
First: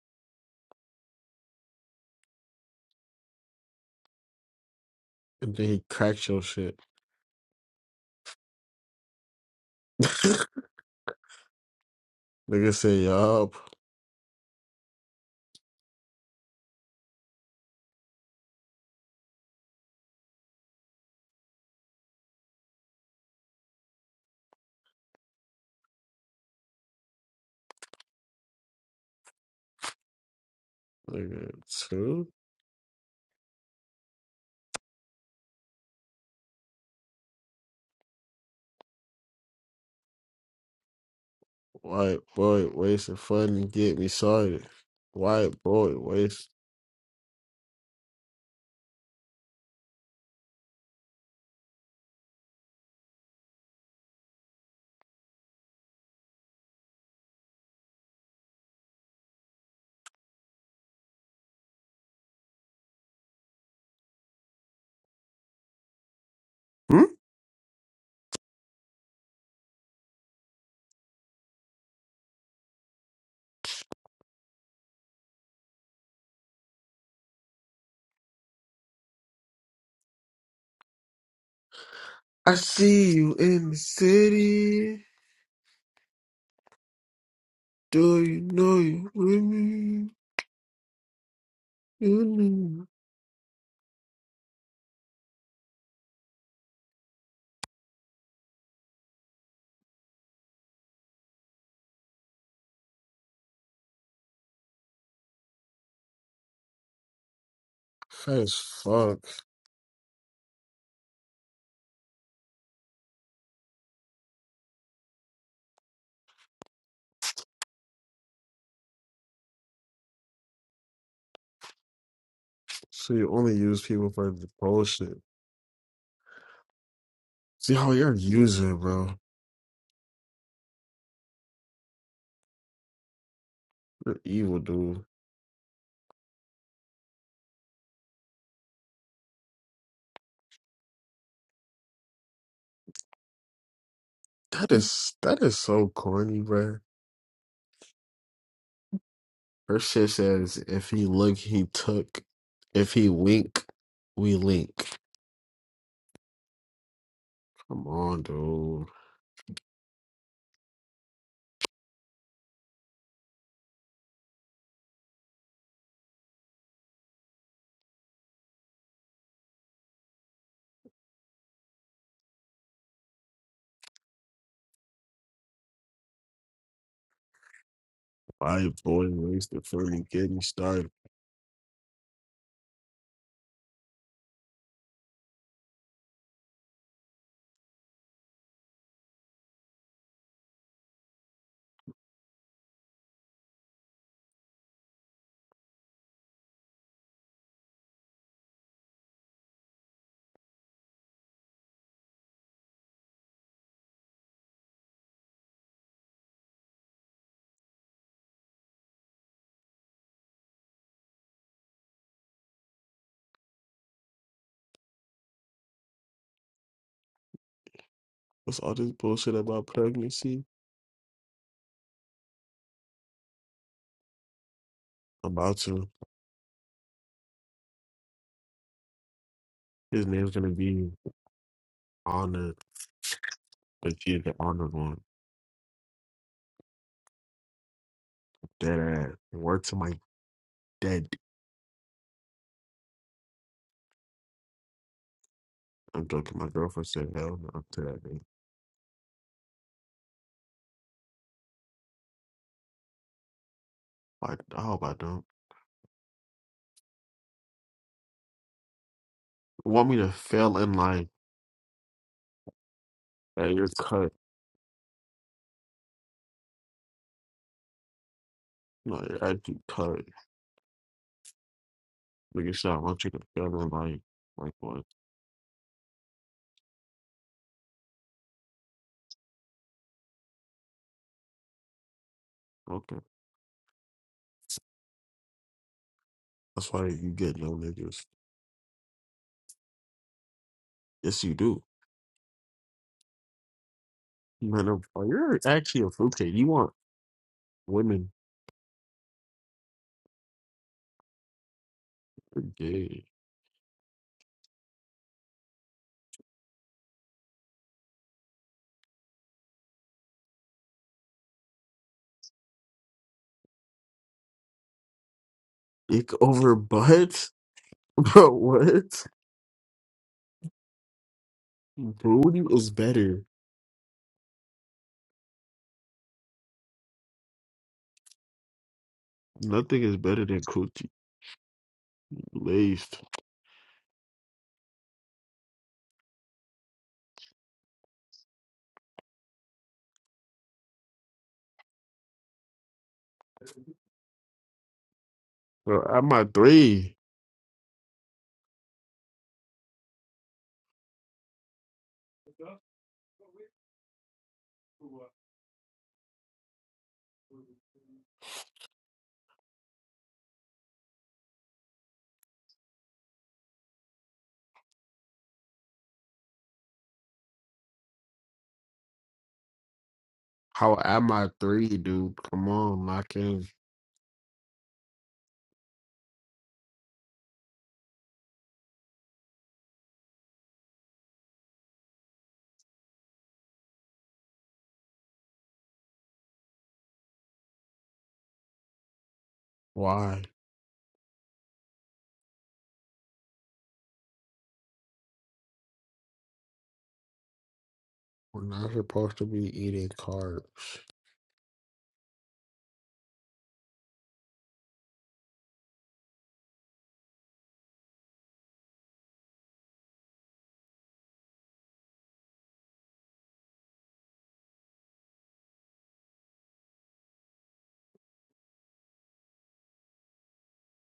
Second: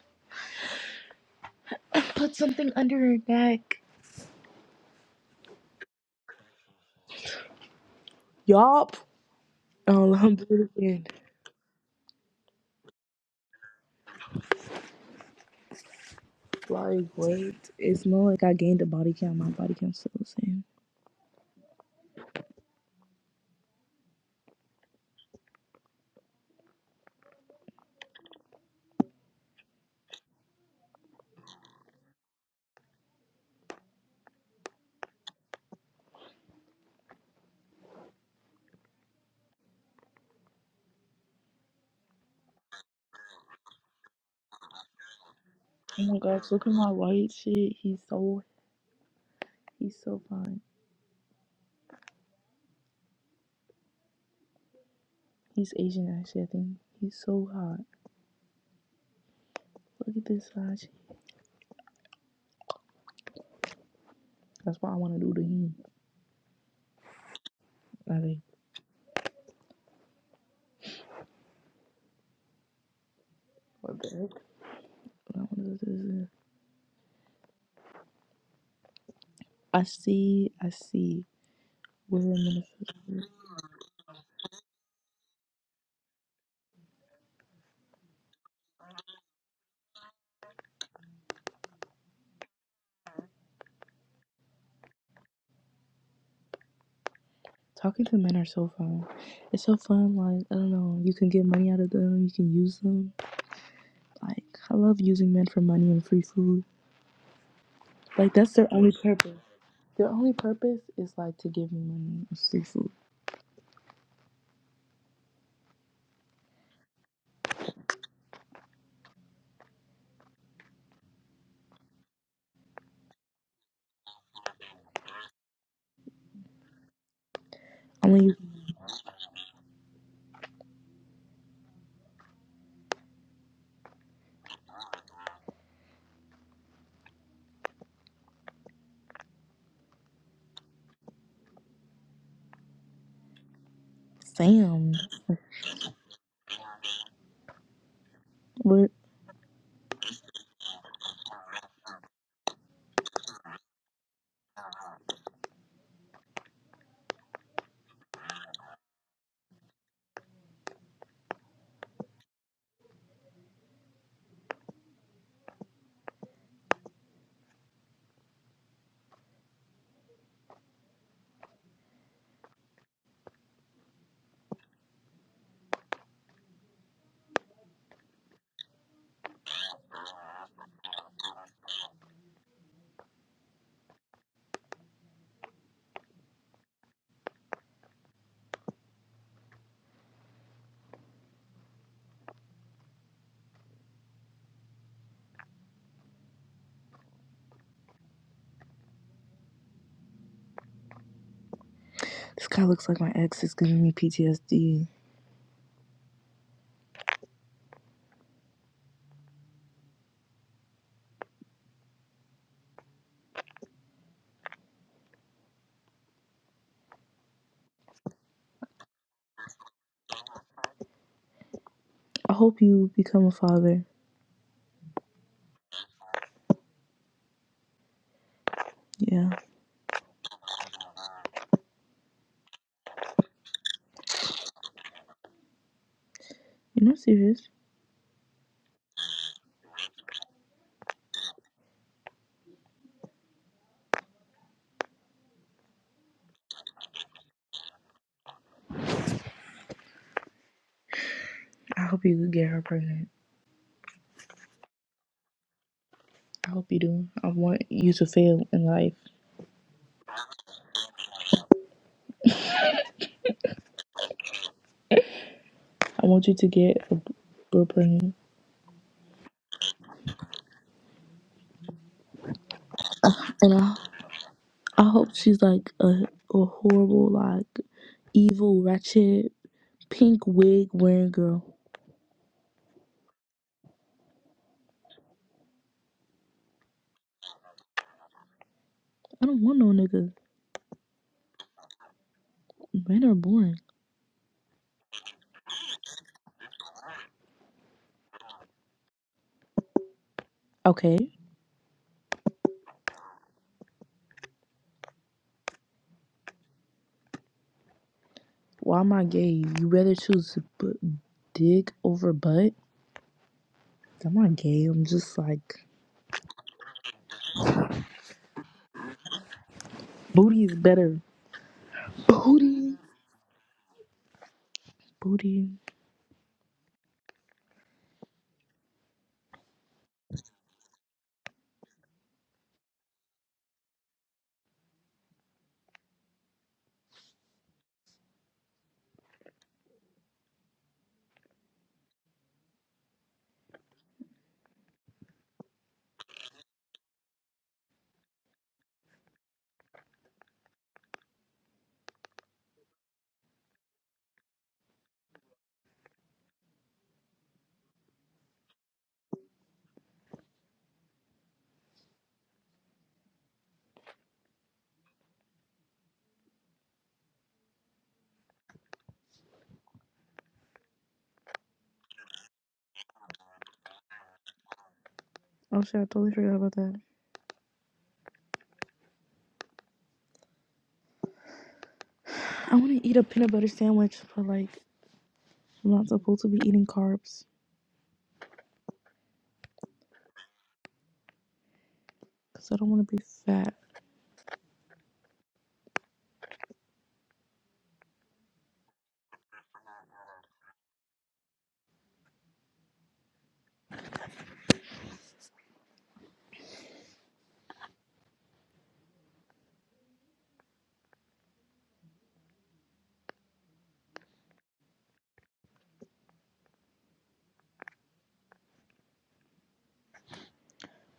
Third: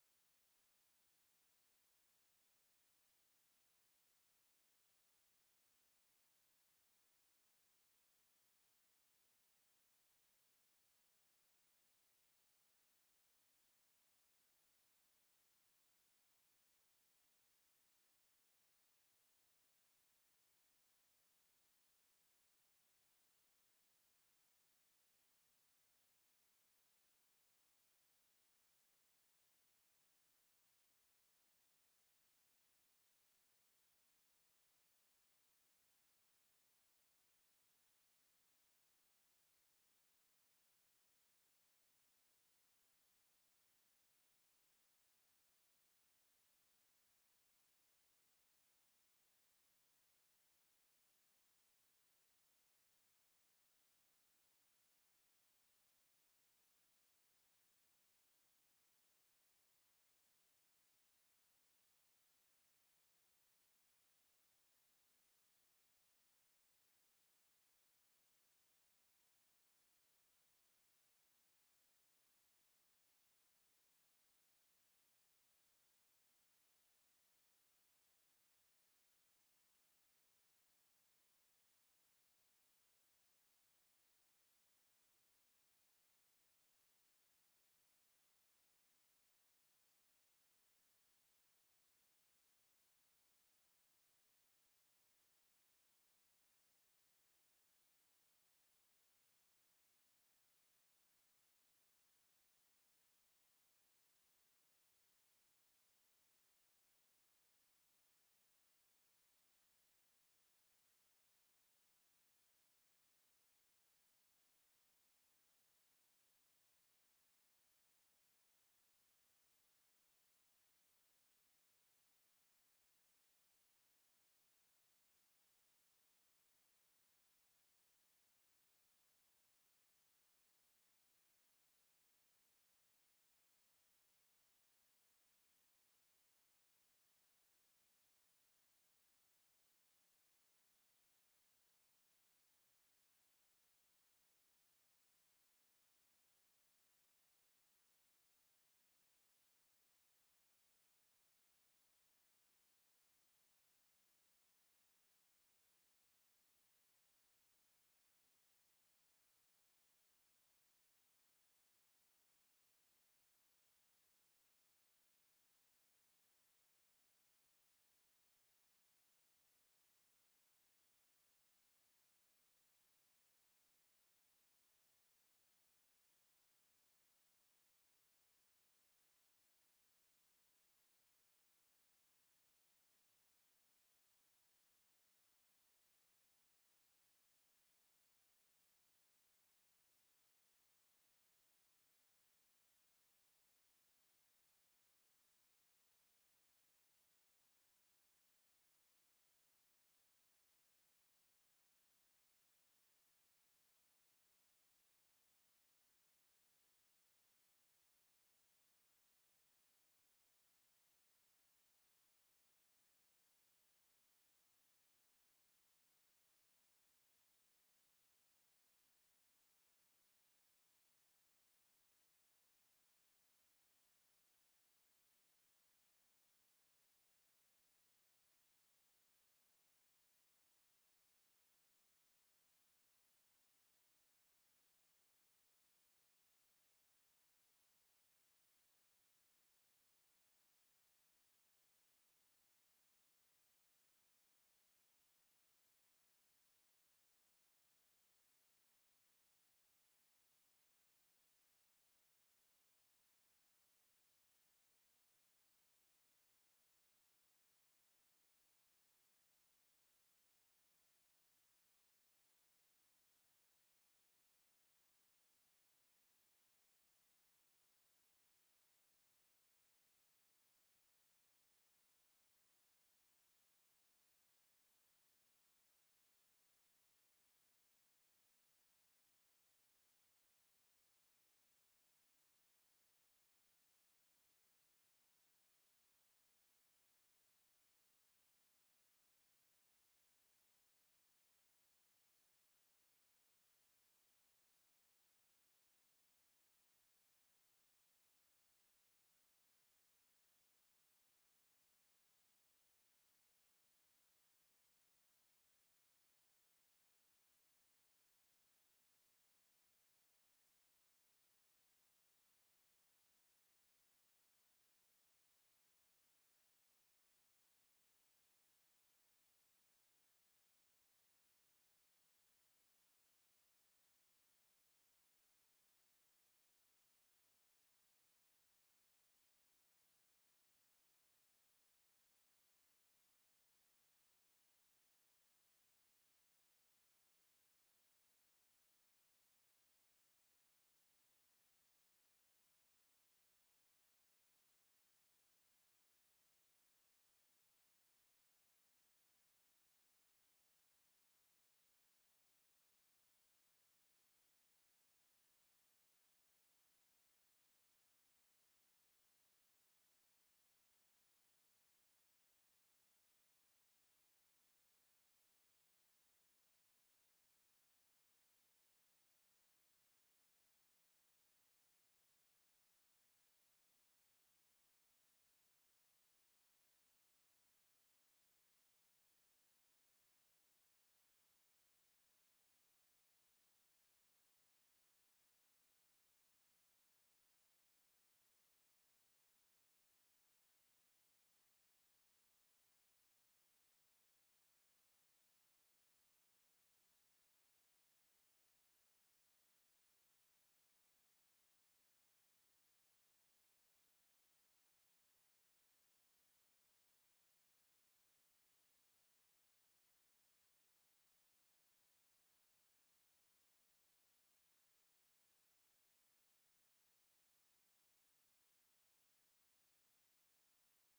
S2: and put something under your neck.
S1: And then he cracks your shit.
S2: Yup. Oh, let him do it again.
S1: Nigga say, yup.
S2: Like, what? It's not like I gained a body count. My body count's still the same.
S1: Nigga, too? White boy, wasting fun and get me started. White boy,
S2: Oh my
S1: waste.
S2: gosh, look at my white shit. He's so, he's so fine. He's Asian, actually, I think. He's so hot. Look at this Sachi. That's why I want to do the him.
S1: Hmm?
S2: I think. What the heck? I want to do this. I see. I see. Women
S1: I see you in the city. Do you know you with me? You know.
S2: Talking to men are so fun. It's so fun. Like I don't know. You can get money out of them. You can use them. Like I love using men for money and free food. Like
S1: High
S2: that's
S1: as
S2: their only
S1: fuck.
S2: purpose. Their only purpose is like to give me money and free food.
S1: So you only use people for the bullshit. See how you're
S2: I'm like,
S1: using, bro. You're evil, dude. That
S2: Sam,
S1: is that is so corny, bro.
S2: but
S1: Her shit says, "If he look, he took. If he wink, we link." Come on, dude. Why boy wasted for me getting started?
S2: This guy looks like my ex. Is giving me PTSD.
S1: What's all this bullshit about pregnancy?
S2: I hope you become a father.
S1: About to
S2: Yeah.
S1: his name's gonna be honored, but you the honored one.
S2: You're not serious.
S1: Dead ass. Word to my dead I'm joking. My girlfriend said hell no to that nigga.
S2: I hope you get her pregnant.
S1: Like, I hope I don't.
S2: I hope you do. I want you to fail in life.
S1: Want me to fail in life? Hey, you're cut.
S2: I want you to get a girl pregnant.
S1: No, you're actually cut. Nigga, shit, I want you to
S2: And
S1: fail in
S2: I,
S1: life. Like, what?
S2: I hope she's like a, a horrible, like evil, ratchet, pink wig wearing girl.
S1: Okay. That's why you get no niggas.
S2: I don't want no nigga.
S1: Yes, you do.
S2: Men are boring.
S1: Man, i oh, you're actually a fruitcake. You want women
S2: Okay.
S1: gay.
S2: Why am I gay? You rather choose b- dick over butt? I'm not gay. I'm just like,
S1: Ick over butt? Bro, what?
S2: booty is better.
S1: Booty is
S2: Booty.
S1: better.
S2: Booty.
S1: Nothing is better than coochie. Laced. Bro, I'm at three. How am I three, dude? Come on, knock in.
S2: Oh shit, I totally forgot about that. I want to eat a peanut butter sandwich, but like, I'm not supposed to be eating carbs
S1: Why?
S2: because I don't want to be fat.
S1: We're not supposed to be eating carbs.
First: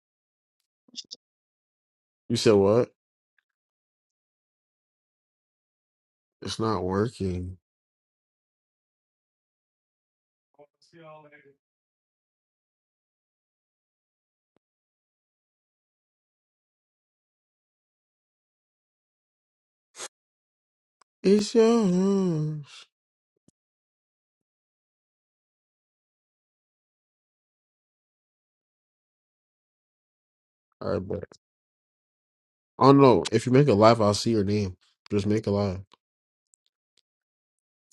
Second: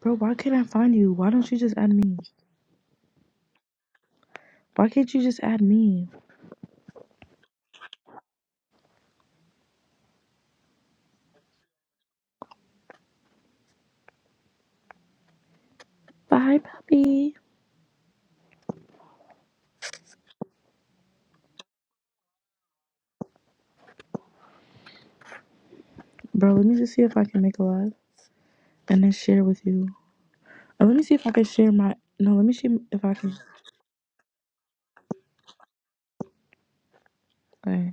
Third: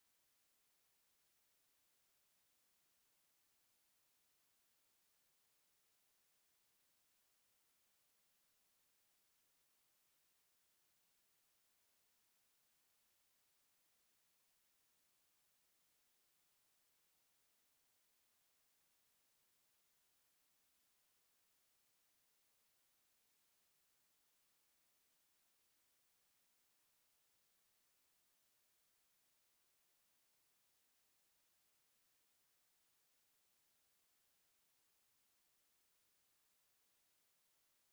S2: Bro, why can't I find you? Why don't you just add me?
S1: You said what?
S2: Why can't you just add me?
S1: It's not working.
S2: Bye, puppy.
S1: It's yours.
S2: Bro, let me just see if I can make a live and then share with you. Or
S1: All
S2: let
S1: right,
S2: me see
S1: but
S2: if I can share my. No, let me see
S1: oh
S2: if I
S1: no,
S2: can.
S1: if you make a live, I'll see your name. Just make a live.
S2: All right.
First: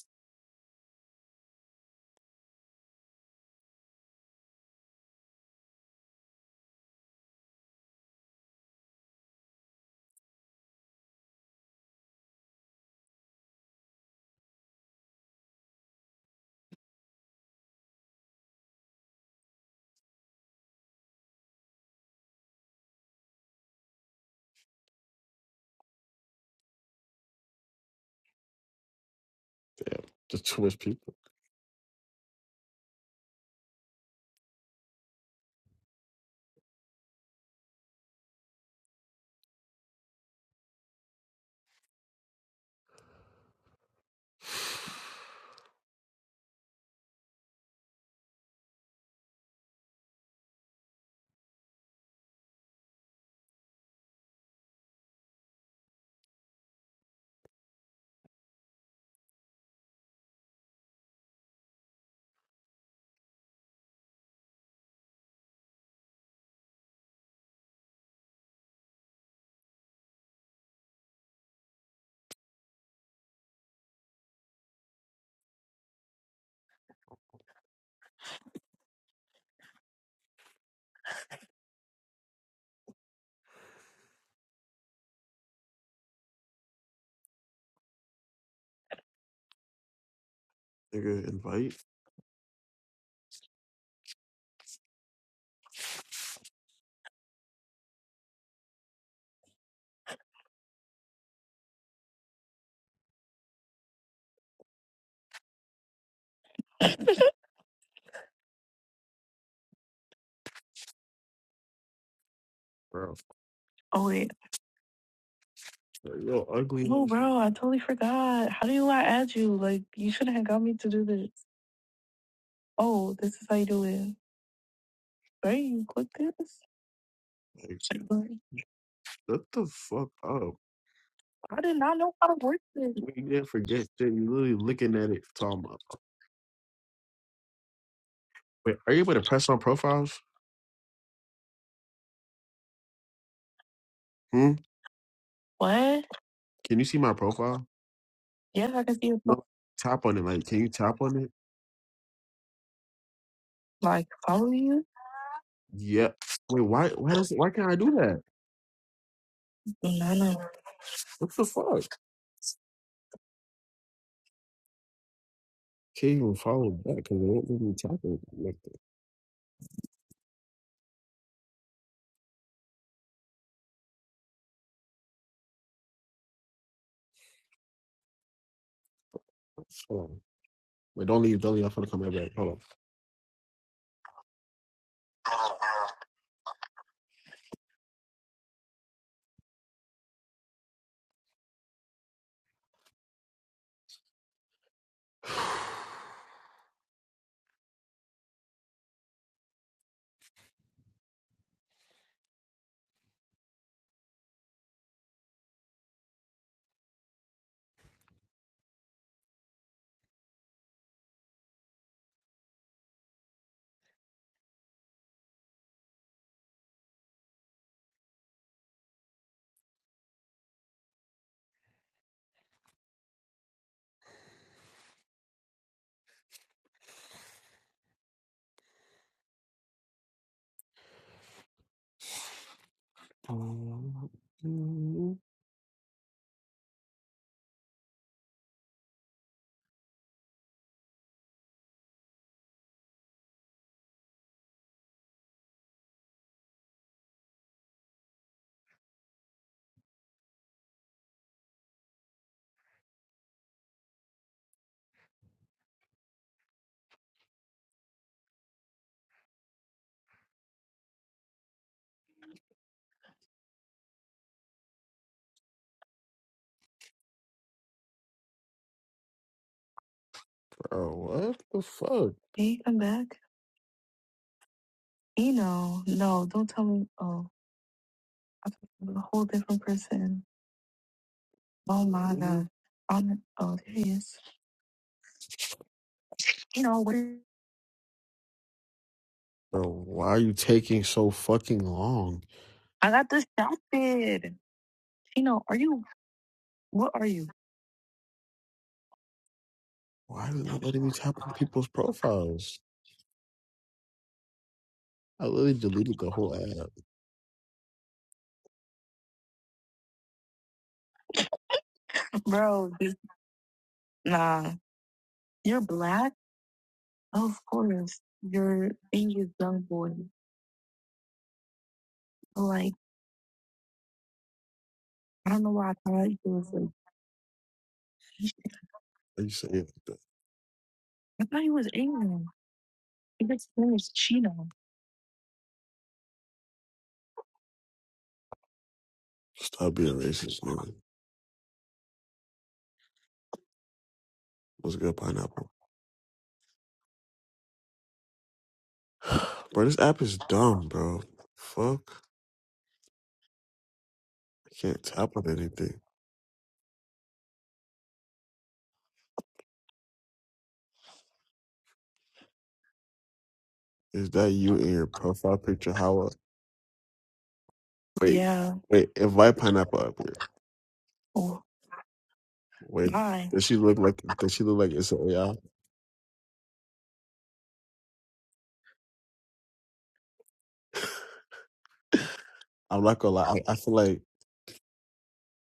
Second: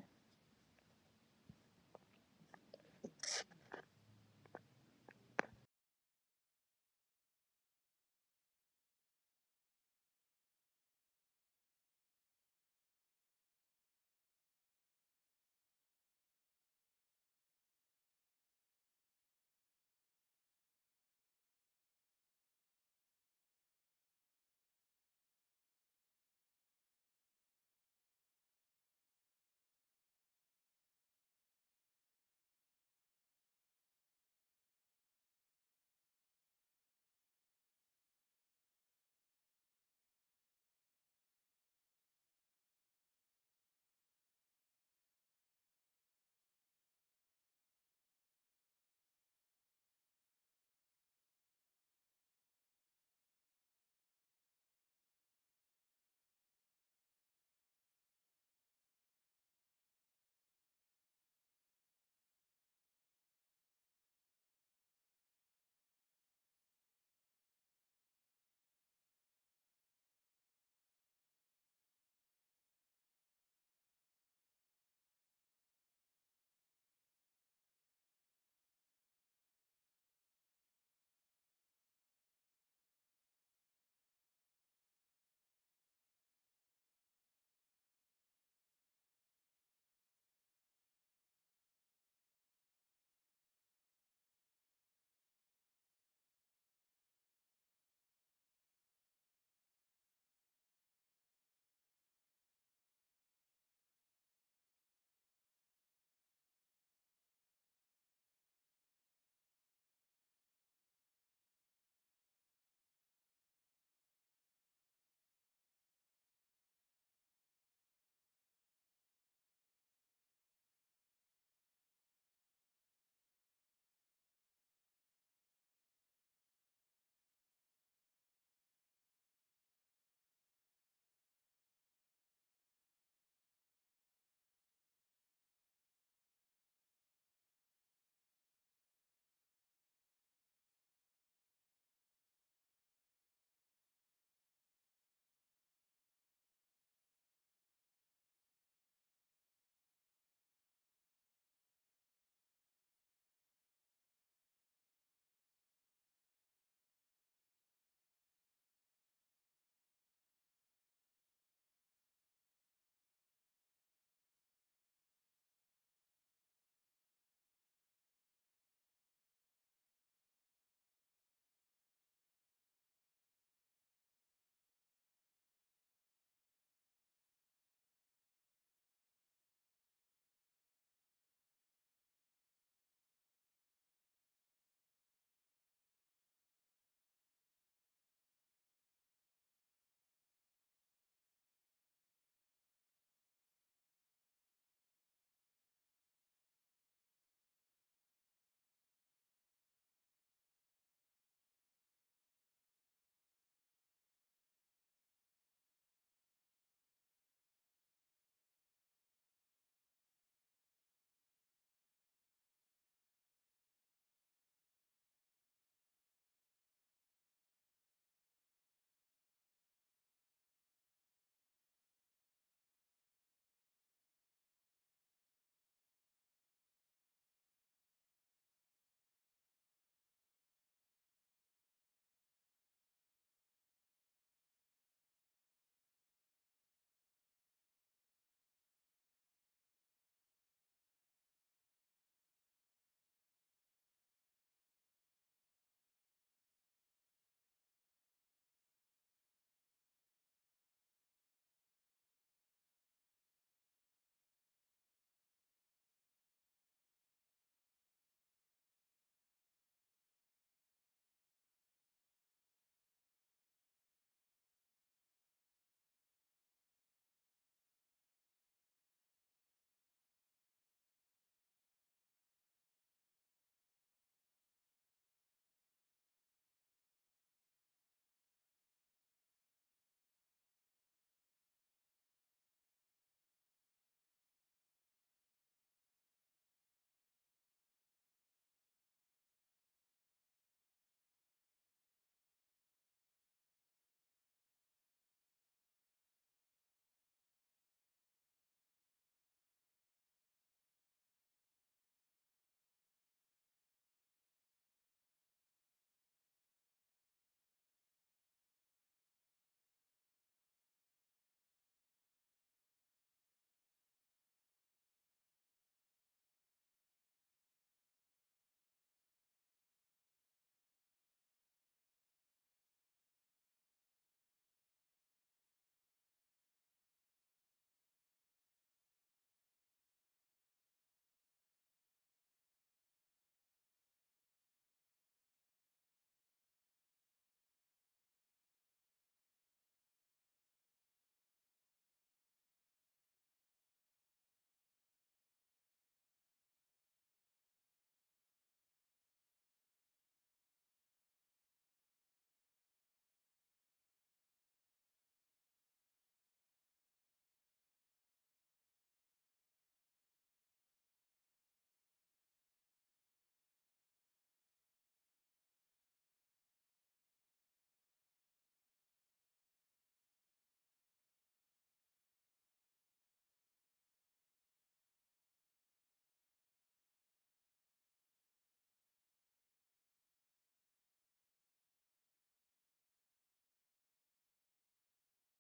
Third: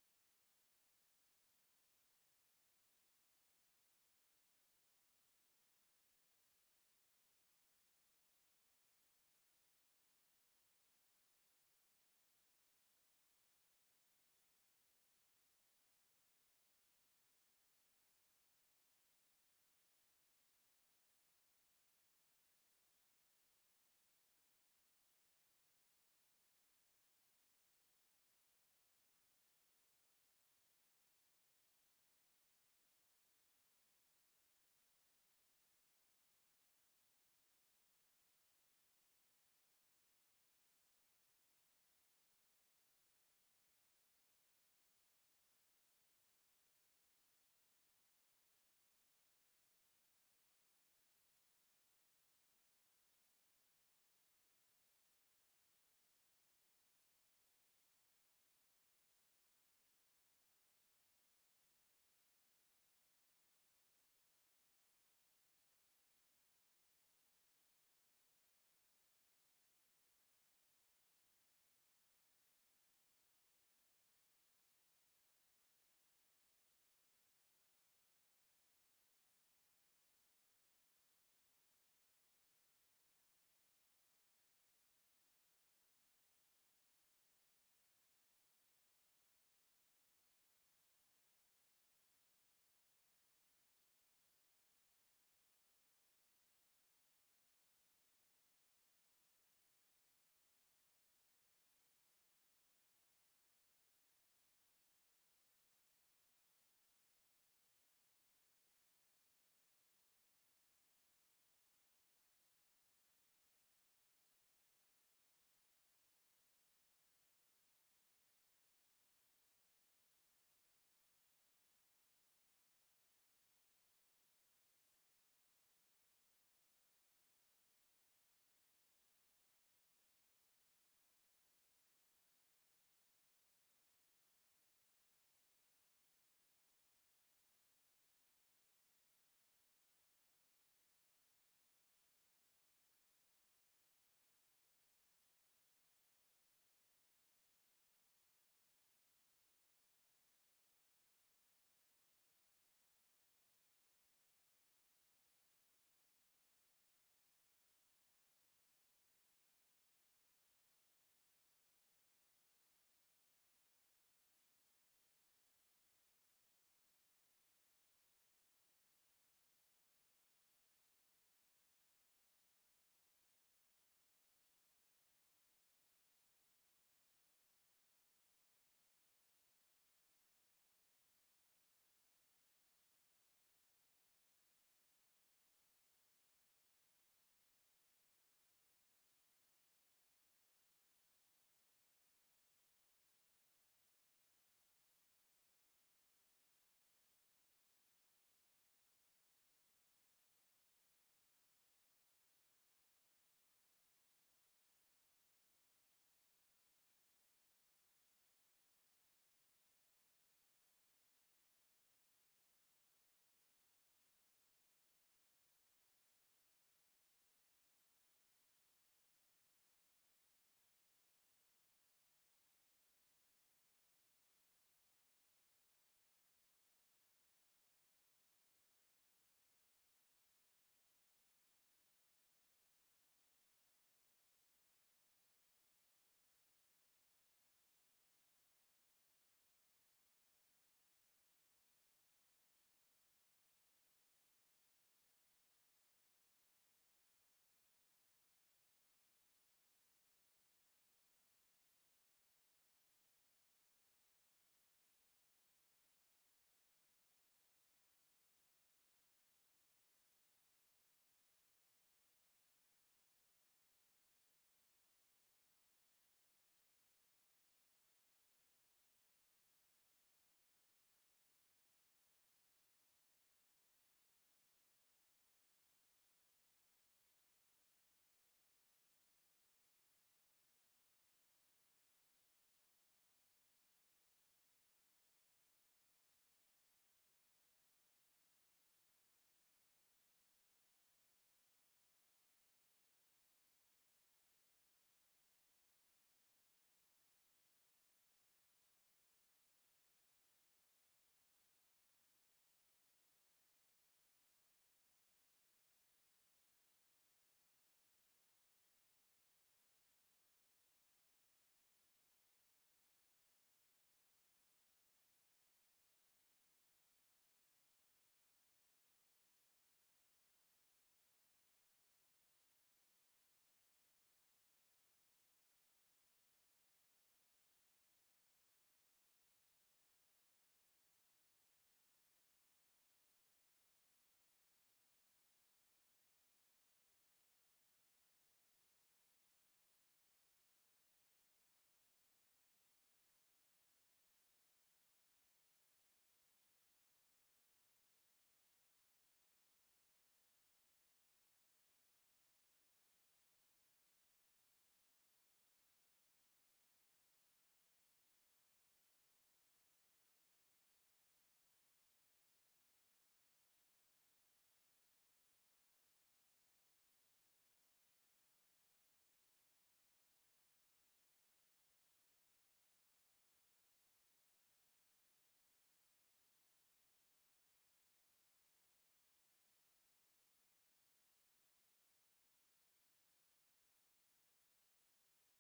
S1: Yeah, just too much people. Nigga, invite, bro. Oh wait. Yo, ugly. Oh bro, I totally forgot. How do you I add you? Like you shouldn't have got me to do this. Oh, this is how you do it. Right? You click this? Like, shut the fuck up. I did not know how to work this. You didn't forget that you literally looking at it talking about. oh, Wait, are you able to press on profiles? Hmm? What? Can you see my profile? Yeah, I can see it. No. Tap on it. Like, can you tap on it? Like, follow you? Yep. Wait, why why does why can't I do that? Do not know. What the fuck? Can't even follow back because they won't let me tap it like that. Hold on. Wait, don't leave, don't leave. I'm gonna come right back. Hold on. Bro, what the fuck? Can you come back? You know, no, don't tell me. Oh, I thought it was a whole different person. Oh my God. I'm. oh, there he is. You know, where Bro, why are you taking so fucking long? I got distracted. You know, are you, what are you? Why is it not letting me tap on people's profiles? I literally deleted the whole app. Bro, this- nah. You're black? Of course. You're English young boy. Like, I don't know why I thought you was like, Are you saying? I thought he was Asian. I guess His name is Chino. Stop being racist, nigga. What's good, pineapple? bro, this app is dumb, bro. Fuck. I can't tap on anything. Is that you in your profile picture? How up? Wait, Yeah. wait, invite pineapple up here. Oh, Wait, why? does she look like does she look like it's an AI? I'm not gonna lie, I, I feel like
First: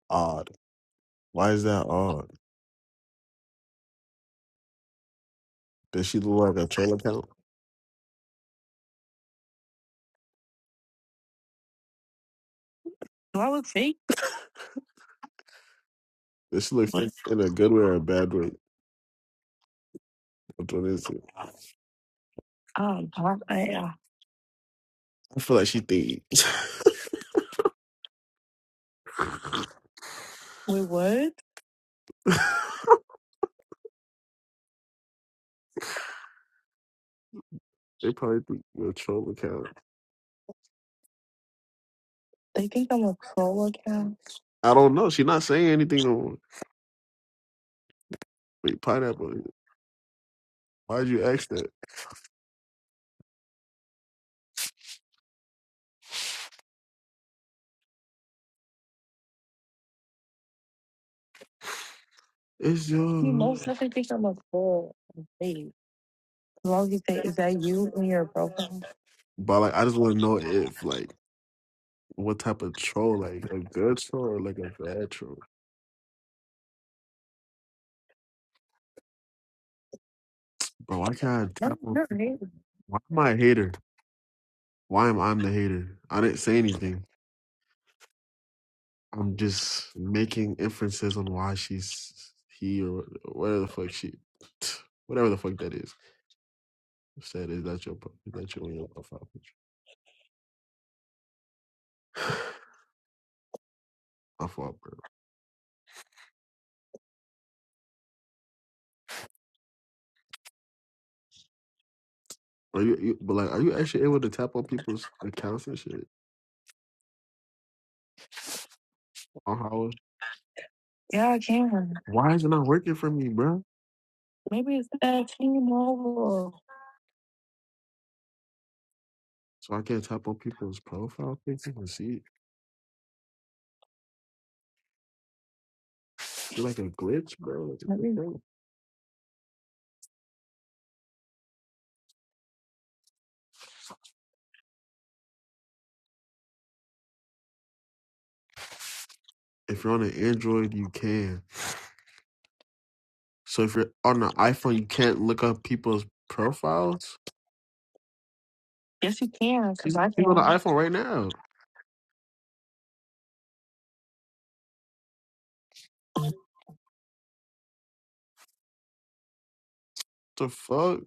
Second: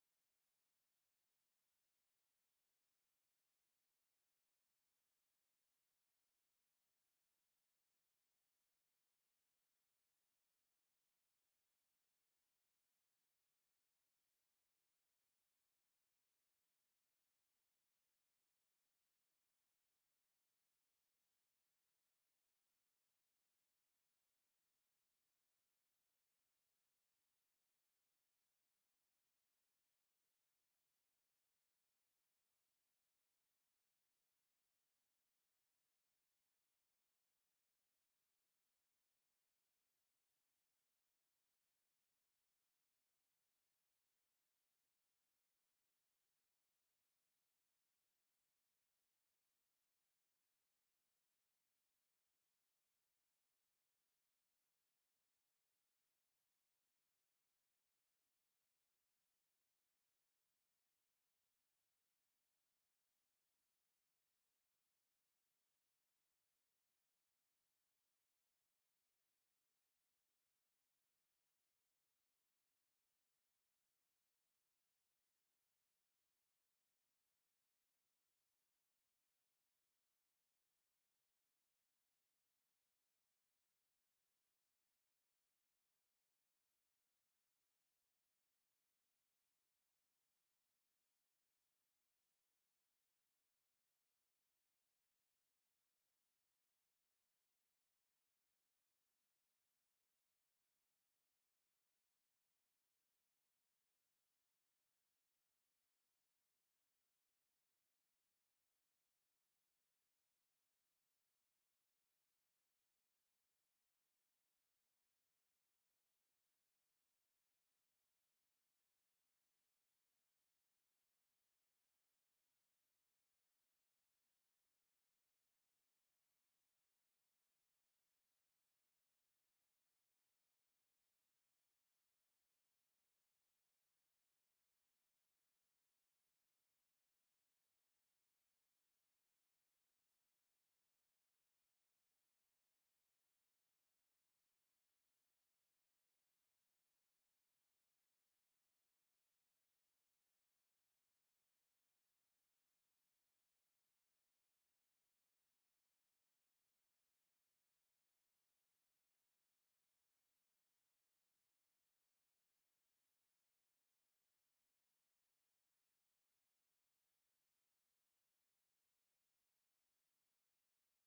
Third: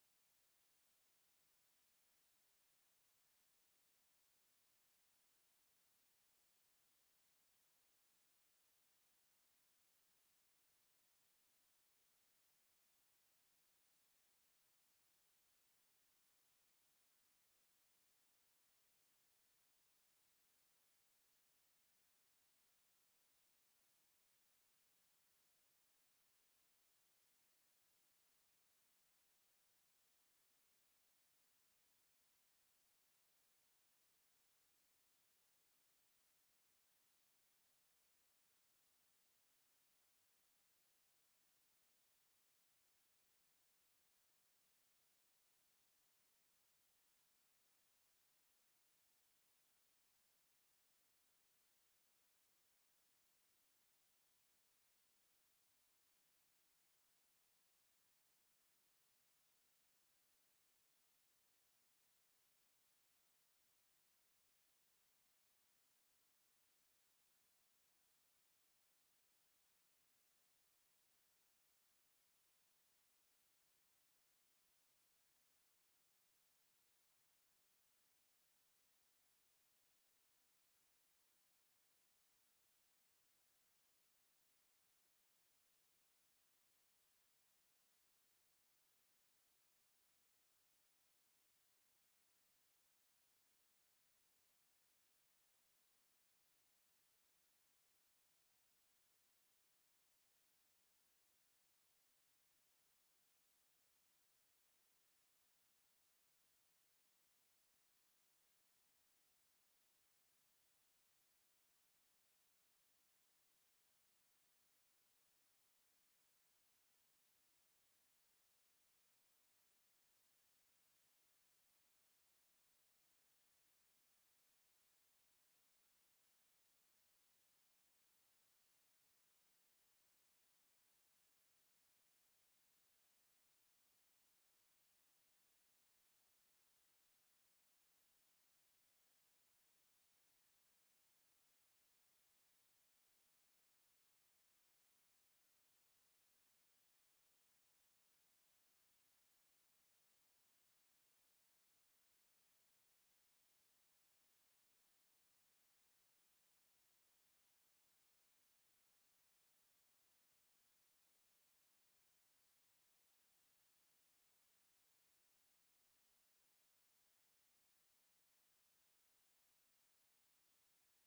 S1: odd. Why is that odd? Does she look like a troll account? Do I look fake? Does she look fake in a good way or a bad way? Which one is it? Um, I, I, I feel like she think Wait, what? they probably think you're a troll account. They think I'm a troll account. I don't know. She's not saying anything. On, wait, pineapple. Why'd you ask that? It's You your most definitely think I'm a troll. Wait, as long as you say, is that you in your profile? but like I just want to know if like what type of troll, like a good troll or like a bad troll. Bro, why can't I No, tap on? you're right. Why am I a hater? Why am I the hater? I didn't say anything. I'm just making inferences on why she's he or whatever the fuck she, whatever the fuck that is. Said is that your is that your on your profile picture? My fault, bro. Are you, you but like are you actually able to tap on people's accounts and shit on how? Yeah, I can. Why is it not working for me, bro? Maybe it's that team over. So I can't tap on people's profile pictures and see. You're like a glitch, bro. Like, Let me know. If you're on an Android, you can. So if you're on an iPhone, you can't look up people's profiles. Yes, you can, because I people on the can. iPhone right now. the fuck?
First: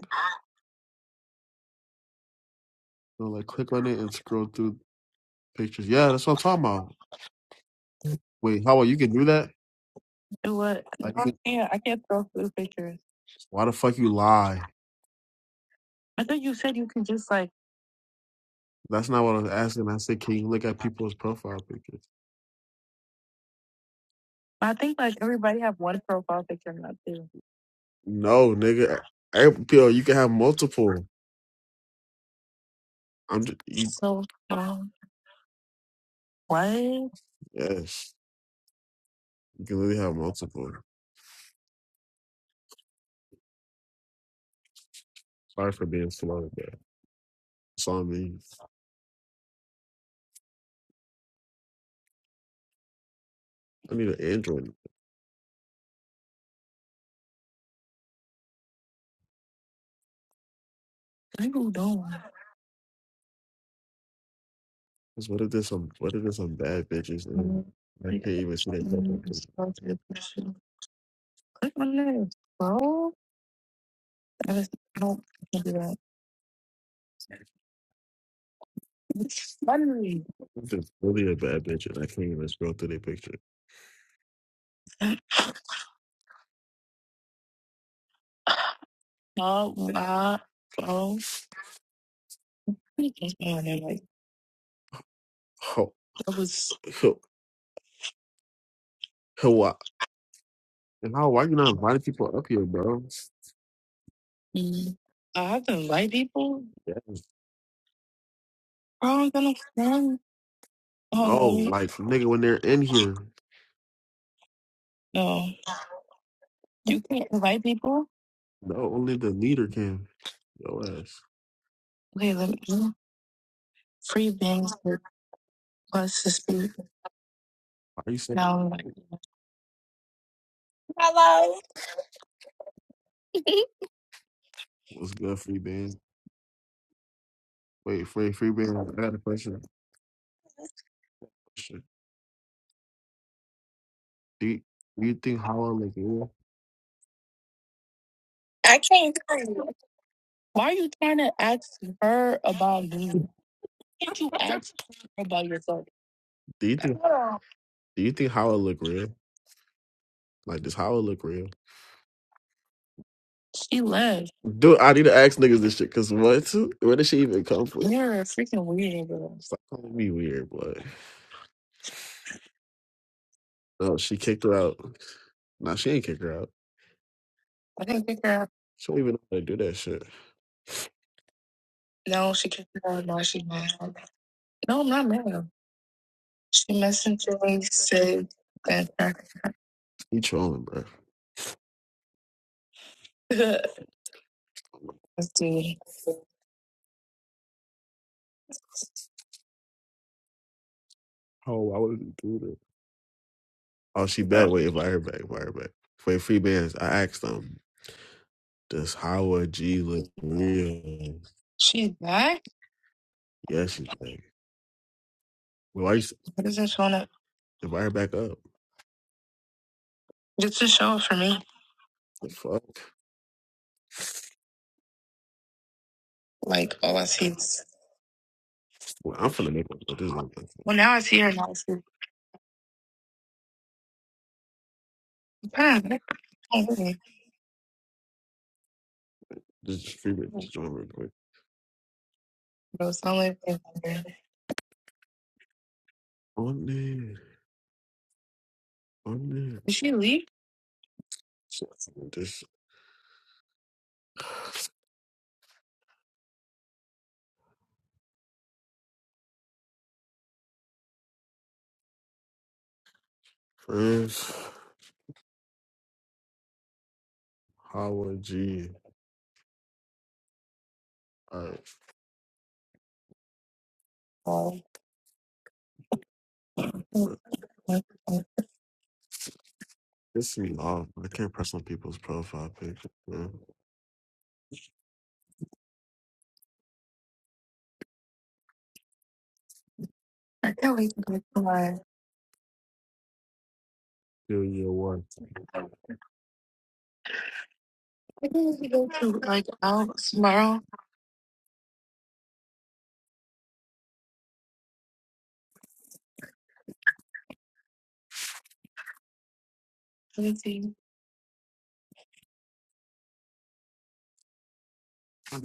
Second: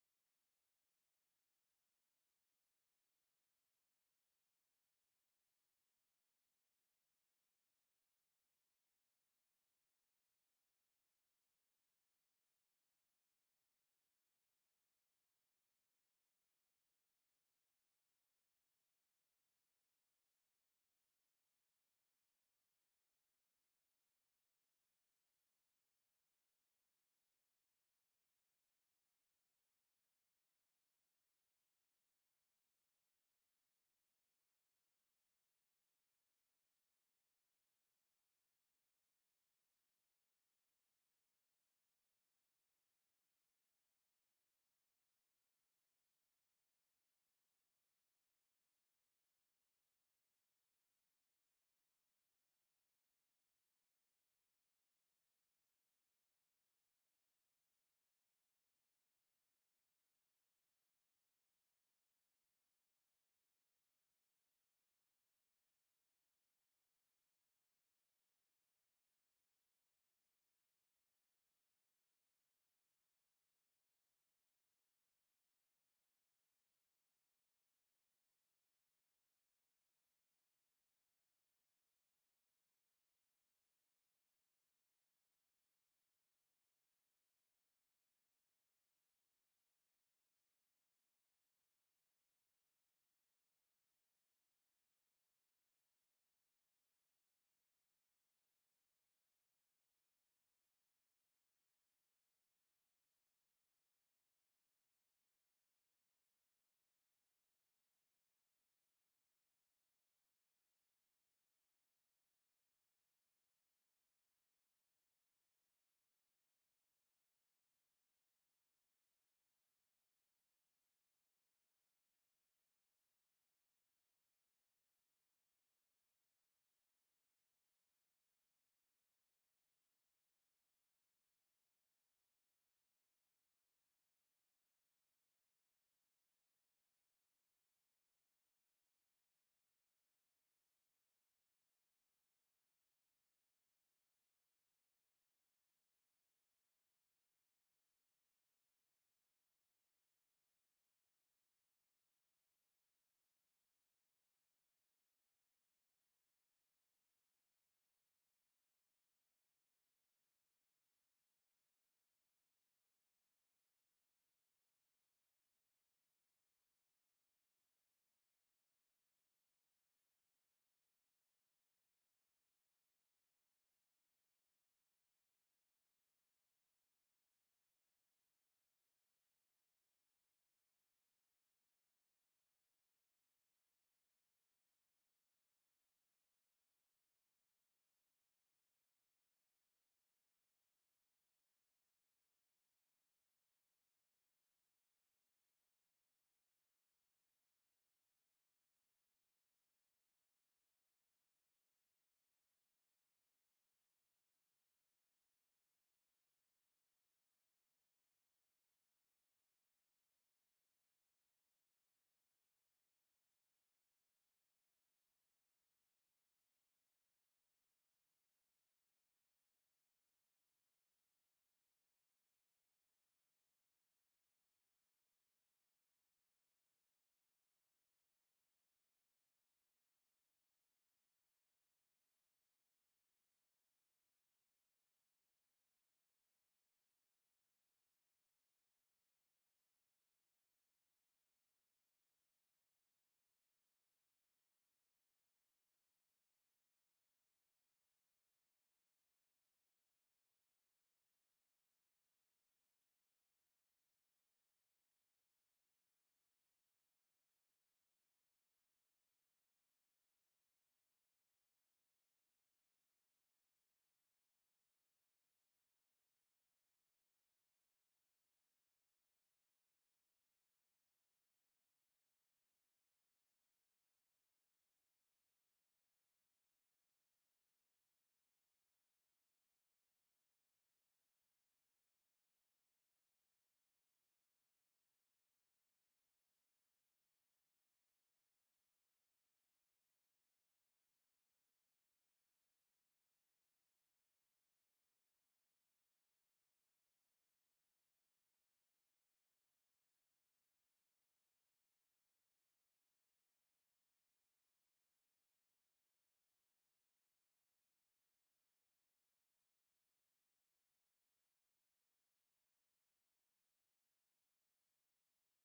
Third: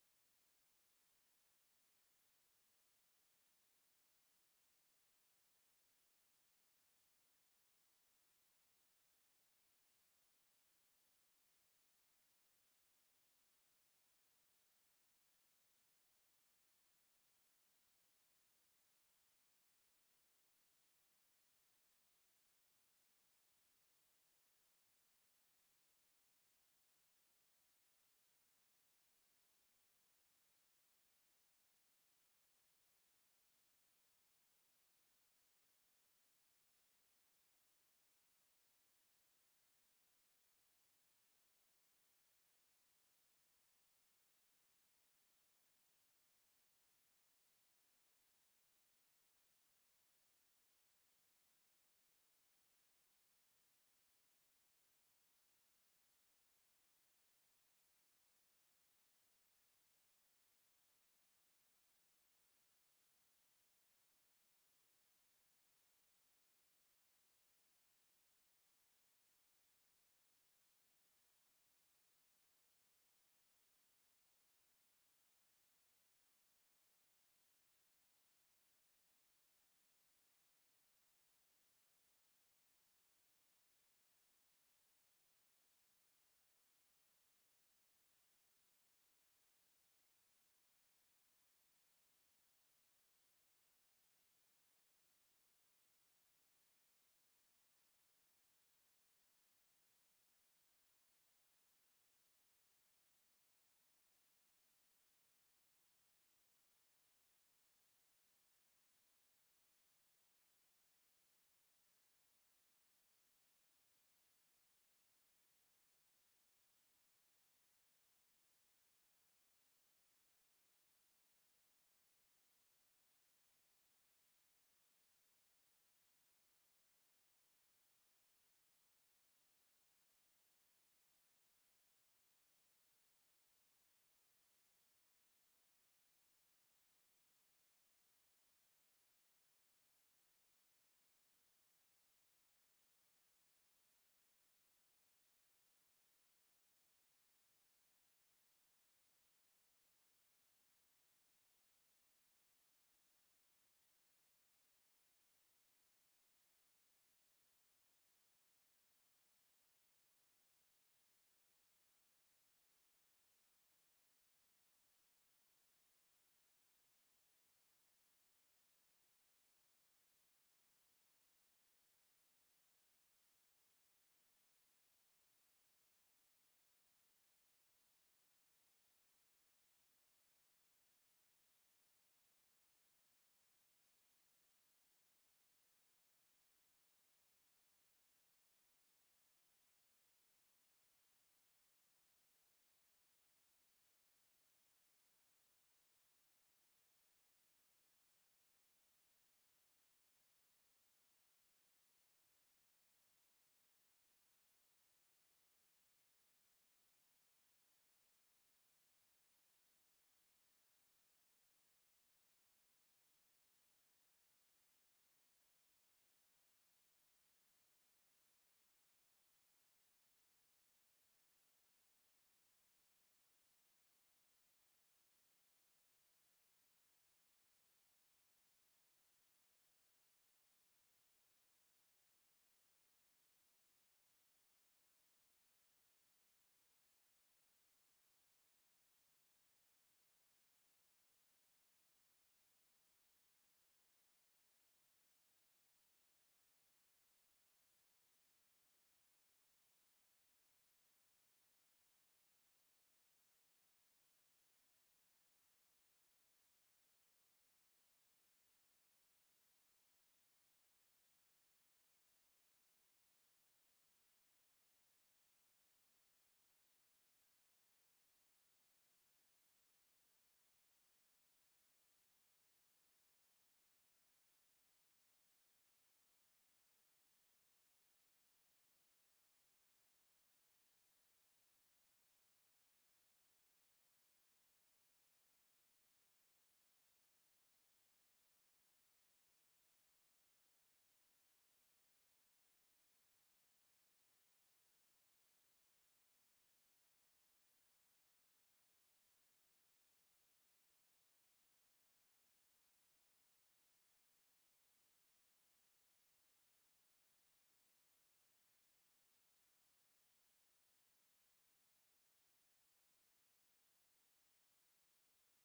S1: So like, click on it and scroll through pictures. Yeah, that's what I'm talking about. Wait, how well, you can do that? Do what? No, Like, I can, can't. I can't scroll through pictures. why the fuck you lie? I thought you said you can just like. That's not what I was asking. I said, can you look at people's profile pictures? I think like everybody have one profile picture, not two. No, nigga. I- Yo, you can have multiple. I'm just, you, So um, what? yes, you can literally have multiple. Sorry for being slow, but it's on me. I need an Android. People not Cause what if there's some, what if there's some bad bitches and Um, I can't even see their fucking mm, picture? so it's a question. Click on this, bro. I just I don't I can't do that. It's funny. If there's really a bad bitch and I can't even scroll through their picture. Oh, my, bro. Oh, That was oh, oh, wow. And how, why you not inviting people up here, bro? mm, I have to invite people. Yeah. Bro, I don't got no friends. No, Oh like, nigga, when they're in here, no, you can't invite people. no, only the leader can. Yo ass. Okay, let me free bangs plus the speed. Why you saying Now I'm like, hello. what's good, Free Band? Wait, free Free Band, I got a question. Question. Do you, do you think Hollow like you? I can't hear you. Why are you trying to ask her about you? Can't you ask her about yourself? Do you think do you think Howard look real? Like does Howard look real? She left. Dude, I need to ask niggas this shit, cause what? Where did she even come from? You're a freaking weirdo. bro. Stop calling me weird, boy. No, she kicked her out. Nah, she ain't kick her out. I didn't kick her out. She don't even know how to do that shit. No, she kicked her out. No, she mad. No, I'm not mad. She messaged me, said that. He trolling, bro. Let's do it. Oh, I wouldn't do that. Oh, she back. Wait, invite her back. Invite her back. Wait, free bands. I asked them, does Howard G look real? She's back? Yeah, she's back. Well, why you s- What is this one up? invite her back up? Just to show it for me. The fuck? Like, all I see is. Well, I'm finna make one. But this is my thing. Well, now I see her, now I see her. Kind of, oh, really? This is free bands, Just join real quick. But it's only. On there. Monday, Did she leave? this friends, Howard G. Alright, Oh. but this is long. I can't press on people's profile pictures, man. I can't wait to go to my. Do your one. I can't wait to go to like out tomorrow. Let me see. I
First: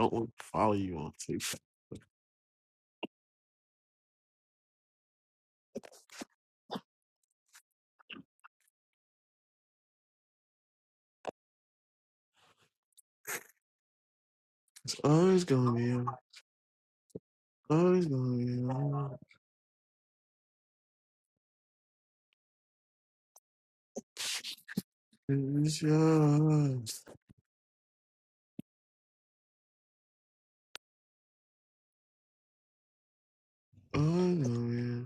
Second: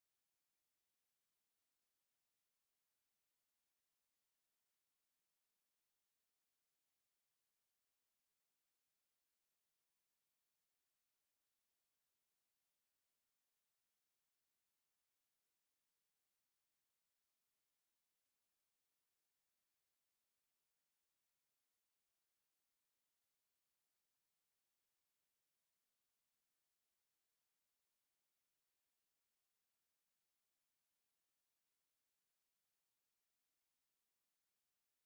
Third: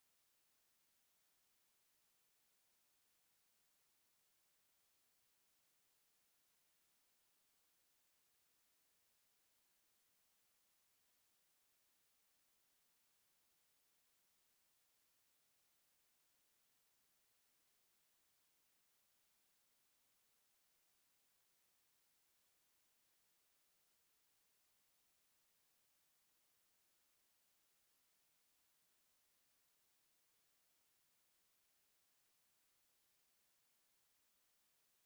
S1: don't want to follow you on TikTok. Oh, It's always gonna be you. Always gonna be you. It's yours. Always gonna be you.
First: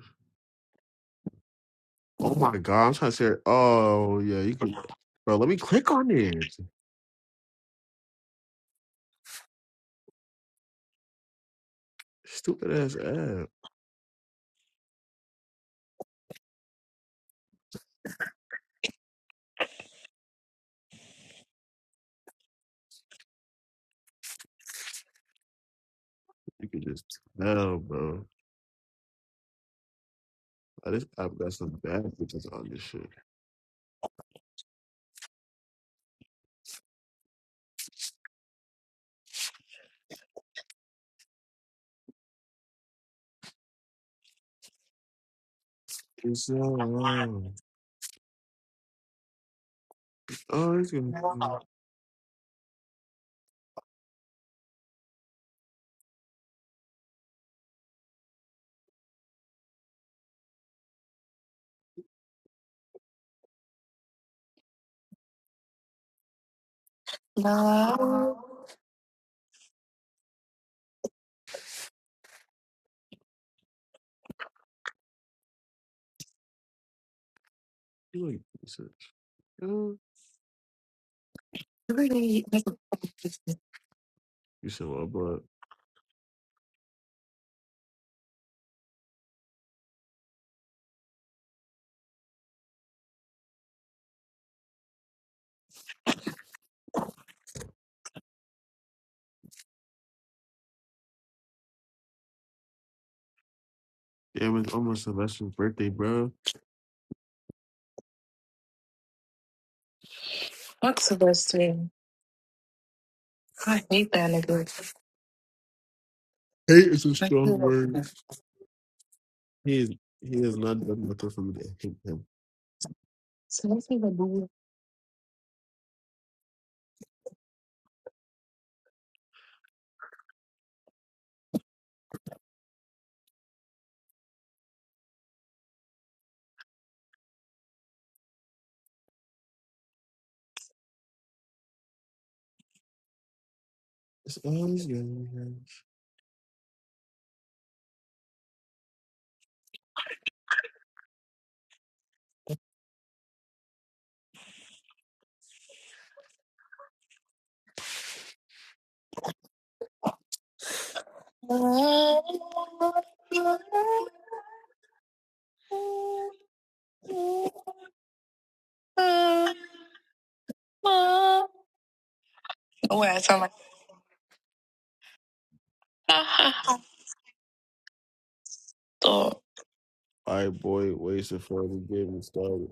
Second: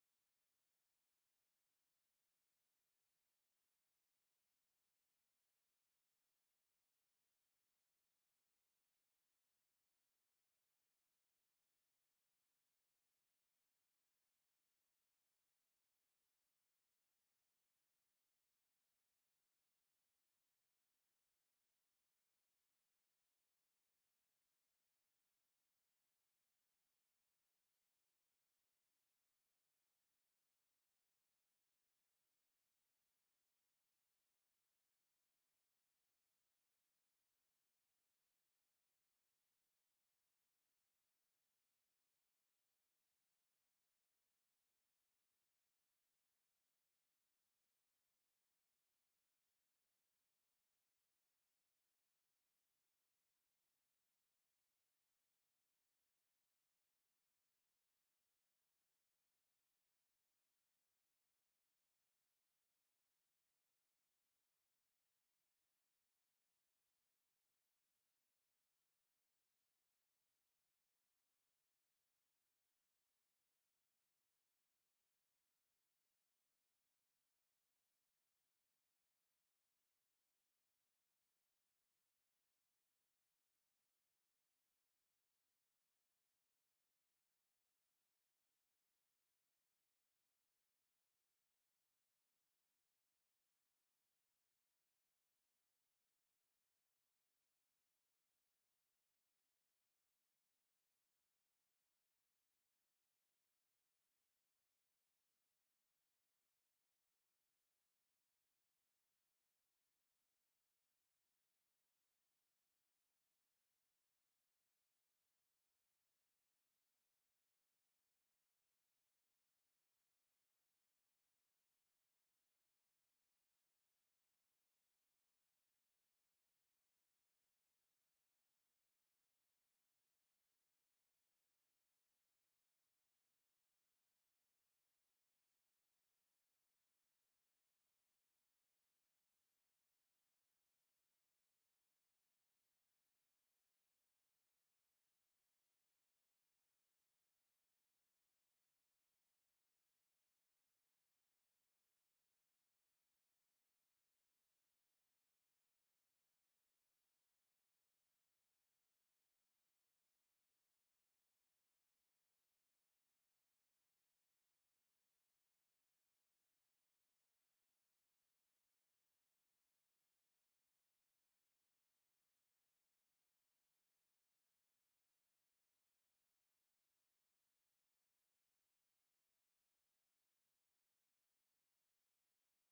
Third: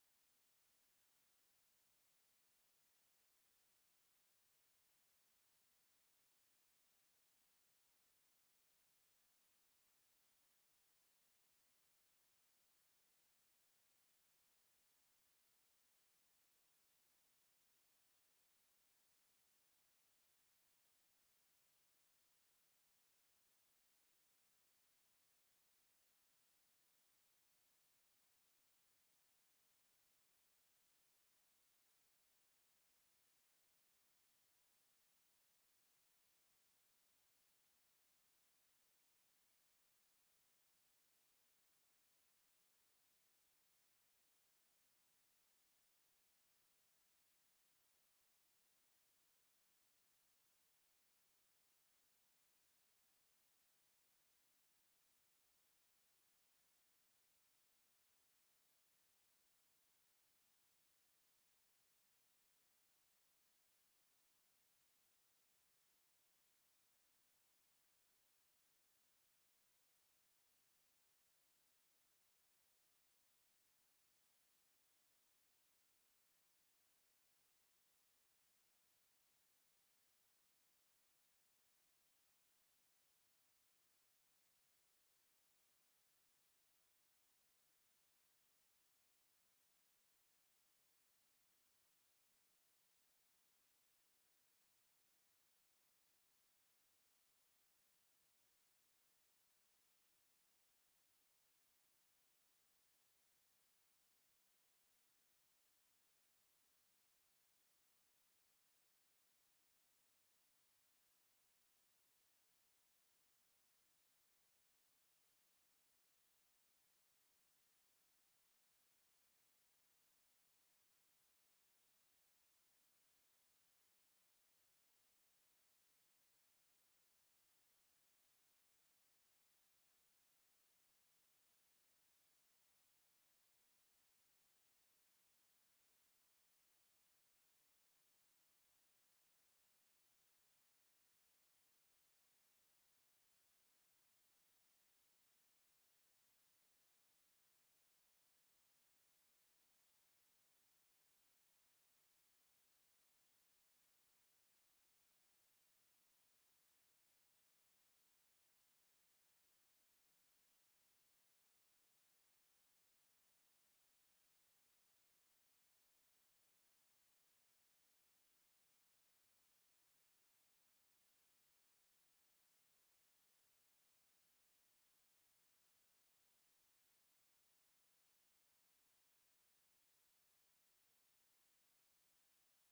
S1: Oh my god, I'm trying to say. Oh yeah, you can, bro. Let me click on it. Stupid ass app. You can just tell, bro. Oh, This app got some bad bitches on this shit. It's so wrong. Oh, it's gonna be. No. You like research? You said what? But damn, it's almost Sylvester's birthday, bro. What's the I hate that nigga. Hate is a strong word. He is. He has not done nothing for me to hate him. I'm It's always good. Wait, I sound like oh, My boy wasted for the getting started.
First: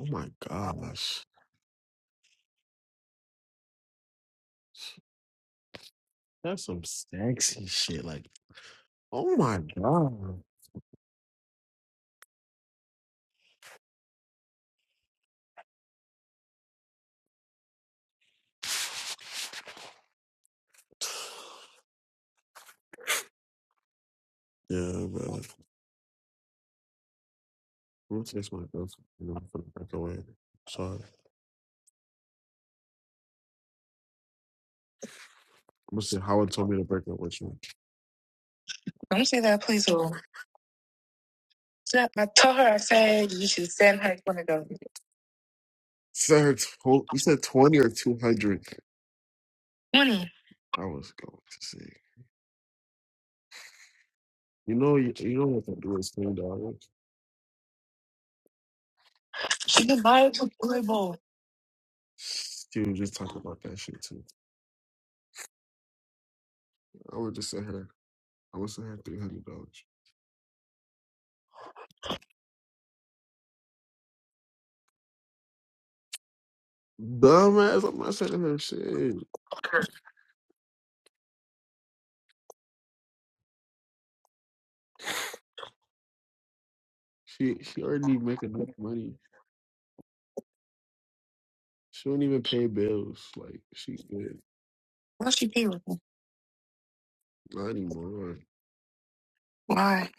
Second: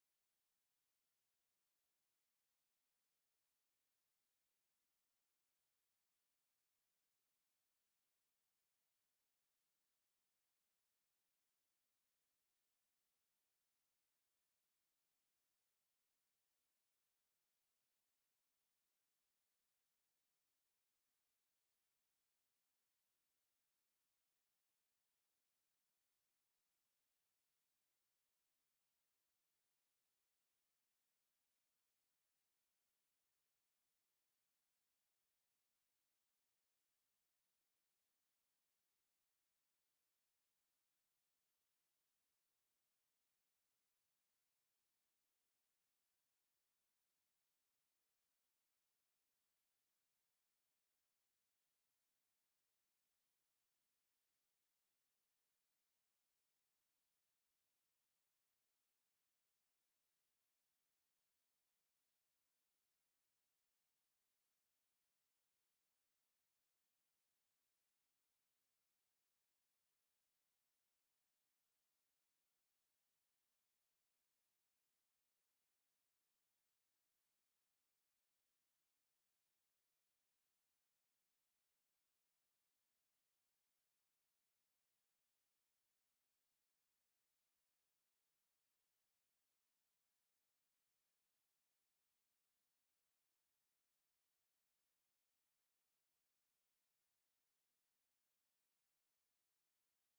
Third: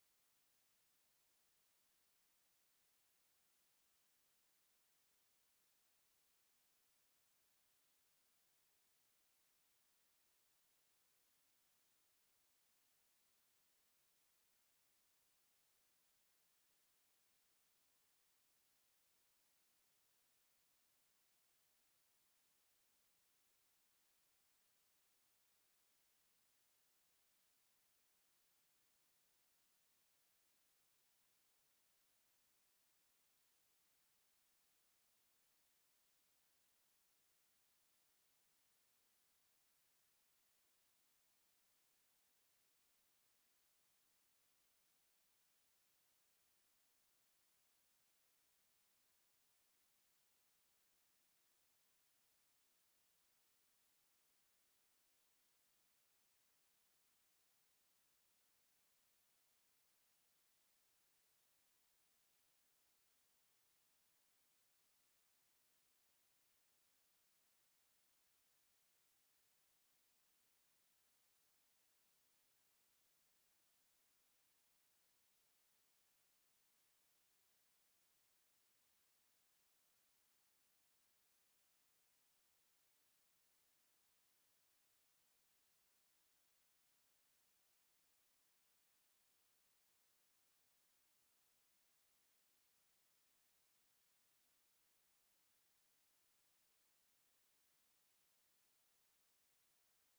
S1: Oh my gosh. That's some sexy shit. Like, oh my god. Yeah, bro. I'm gonna text my girlfriend. You know, I'm gonna break away. Sorry. I'm gonna say Howard told me to break up with you. don't say that, please. No, I told her I said you should send her one of those. Send her tw- you said twenty or two hundred. hundred. Twenty. I was going to say. You know you, you know what to do is twenty dollars. She can buy it with Blue Ball. She was just talking about that shit too. I would just send her I would send her three hundred dollars. Dumbass, I'm not sending her shit. She she already make enough money. She don't even pay bills. Like she good. Why she pay with me? Not anymore. Why?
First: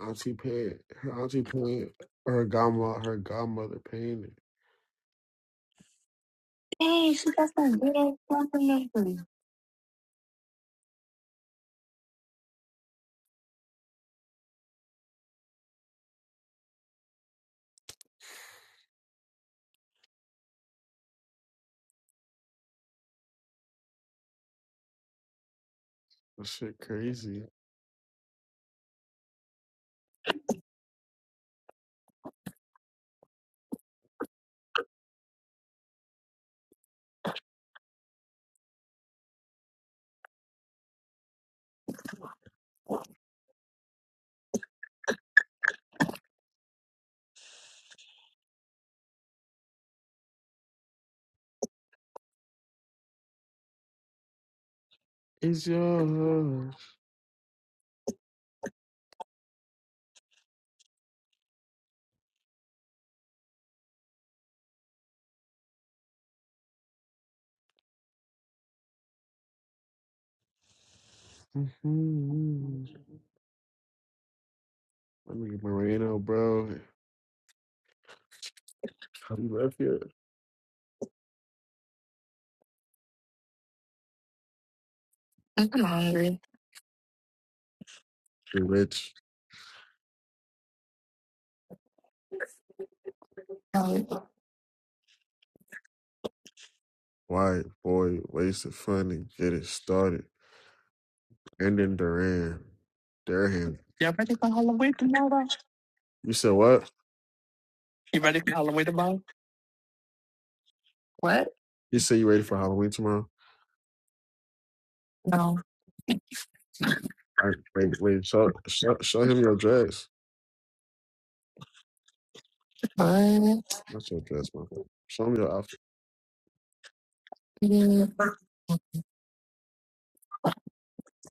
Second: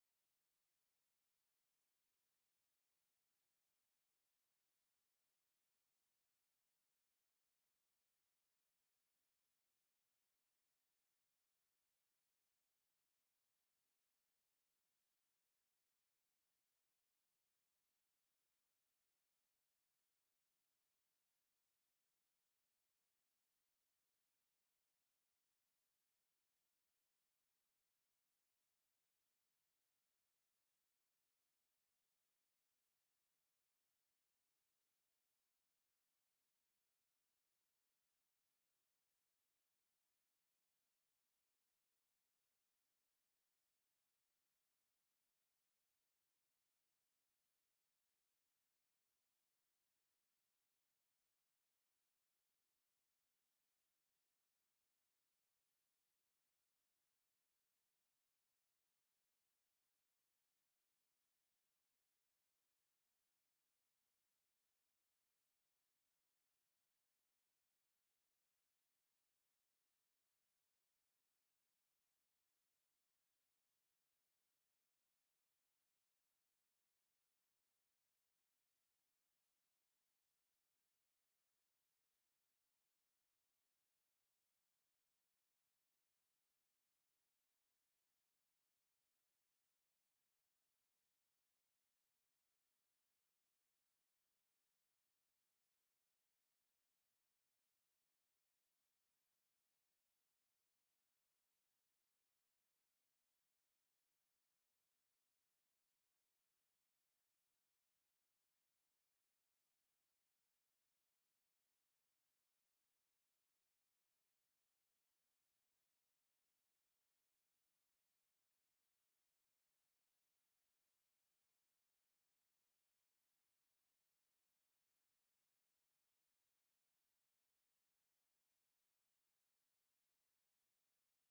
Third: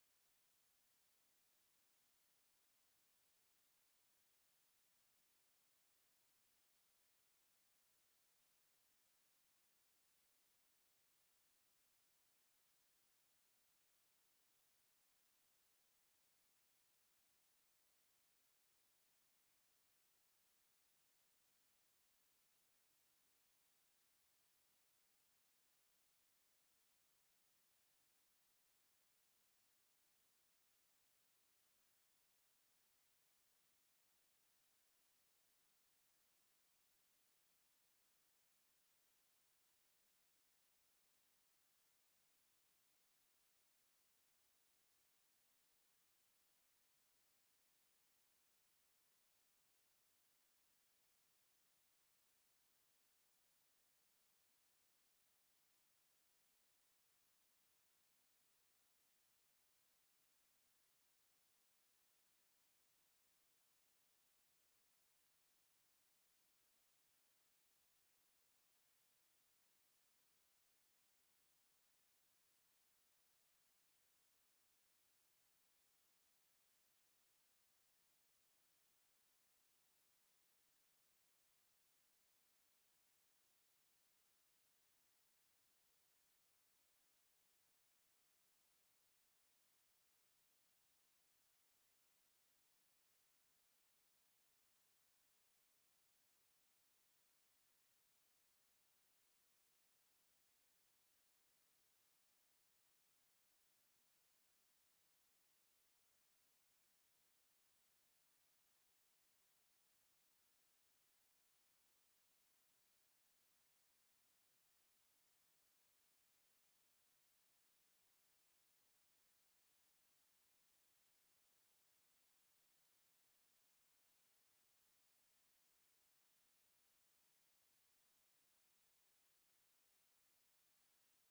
S1: Auntie paid her auntie paid her godmother her godmother painted. Dang, she got some good ass fucking memory. That shit crazy. It's yours. Mhm. Let me get Moreno, bro. How You left here? I'm hungry. You rich, Oh, white boy, wasted fun funding, get it started. And then Duran. Durham. Y'all ready for Halloween tomorrow? You said what? You ready for Halloween tomorrow? What? You say you ready for Halloween tomorrow? No. All right, wait, wait, show, show, show him your dress. What? Not your dress, my friend. Show him your outfit. Yeah.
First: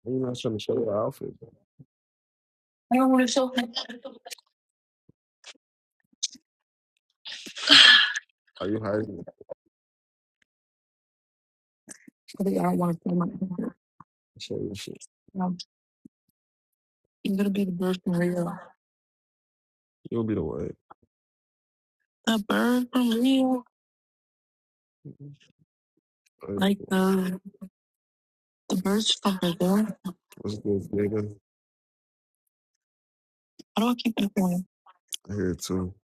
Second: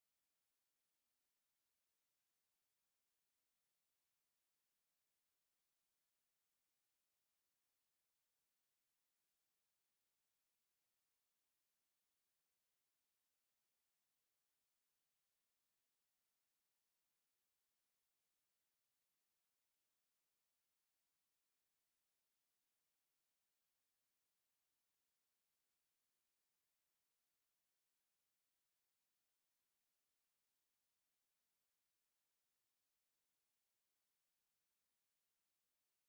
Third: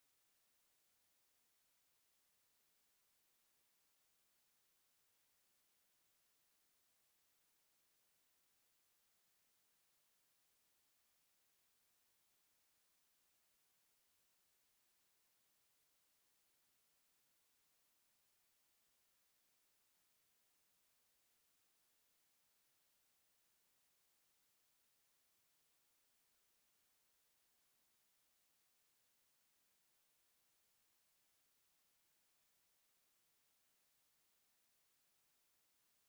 S1: Why you not trying to show your outfit? I don't want to show him. Are you hiding it? Really, I don't want to show my hand. Show your shit. No, I'm gonna be the bird from Rio. You'll be the one. The bird from Rio, Like, like the the birds from Brazil. What's this, nigga? How do I keep that going? I hear it too.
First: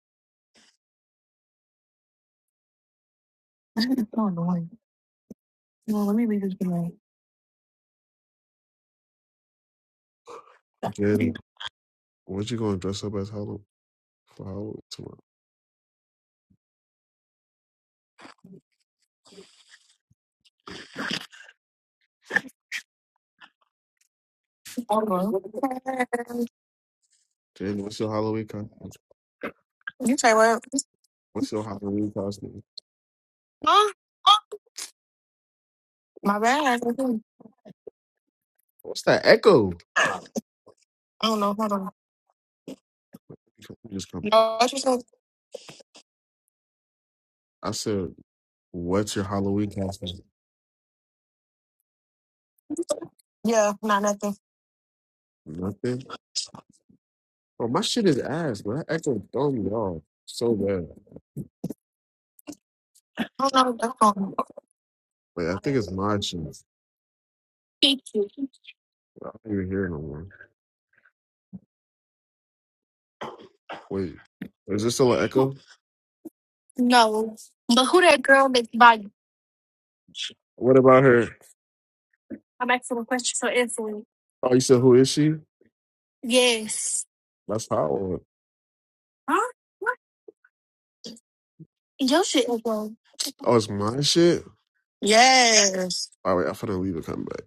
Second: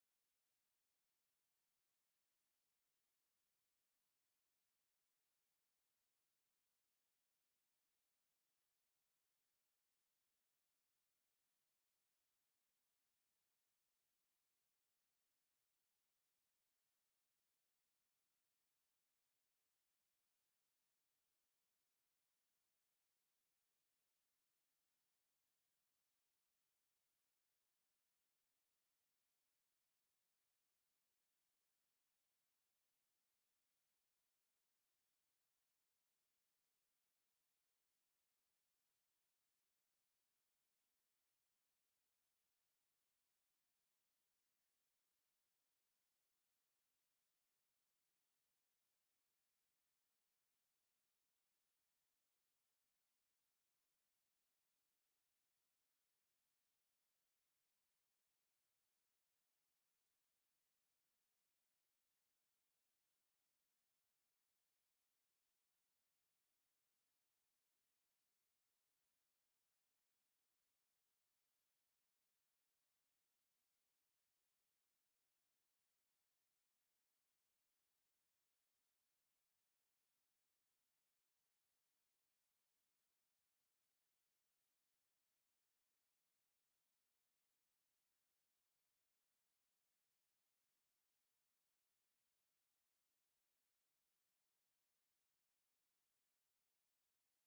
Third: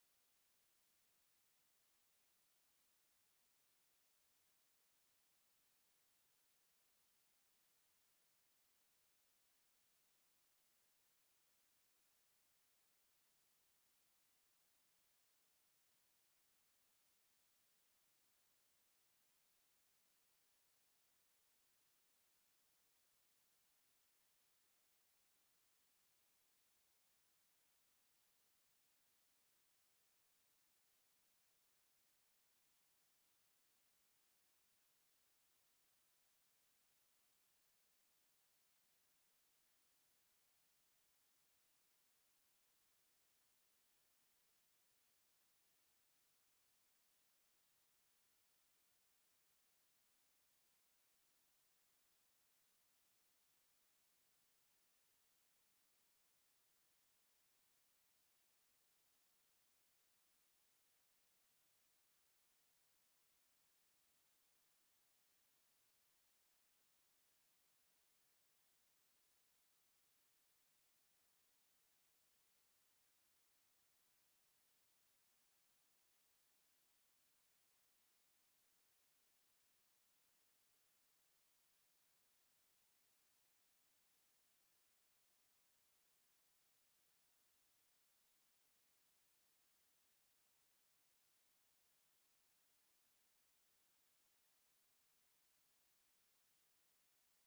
S1: It's so annoying. Well, let me leave this alone. Jenny, what you gonna dress up as Halloween for Halloween tomorrow? Hold on. Jenny, what's your Halloween costume? You say what? What's your Halloween costume? Huh? My bad. I What's that echo? I don't know. Hold on. You come- you just come. No, what you said? I said, what's your Halloween costume? Yeah, not nothing. Nothing. Oh, my shit is ass, but that echo throw me off so bad. Hold on. That's all. Wait, I think it's my shit. I don't even hear no more. Wait, is this still an echo? No. But who that girl that's by you? What about her? I'm asking a question for Anthony. Oh, you said who is she? Yes. That's how. Huh? What? Your shit is wrong. Oh, it's my shit. Yes. All right, I'm finna leave and come back.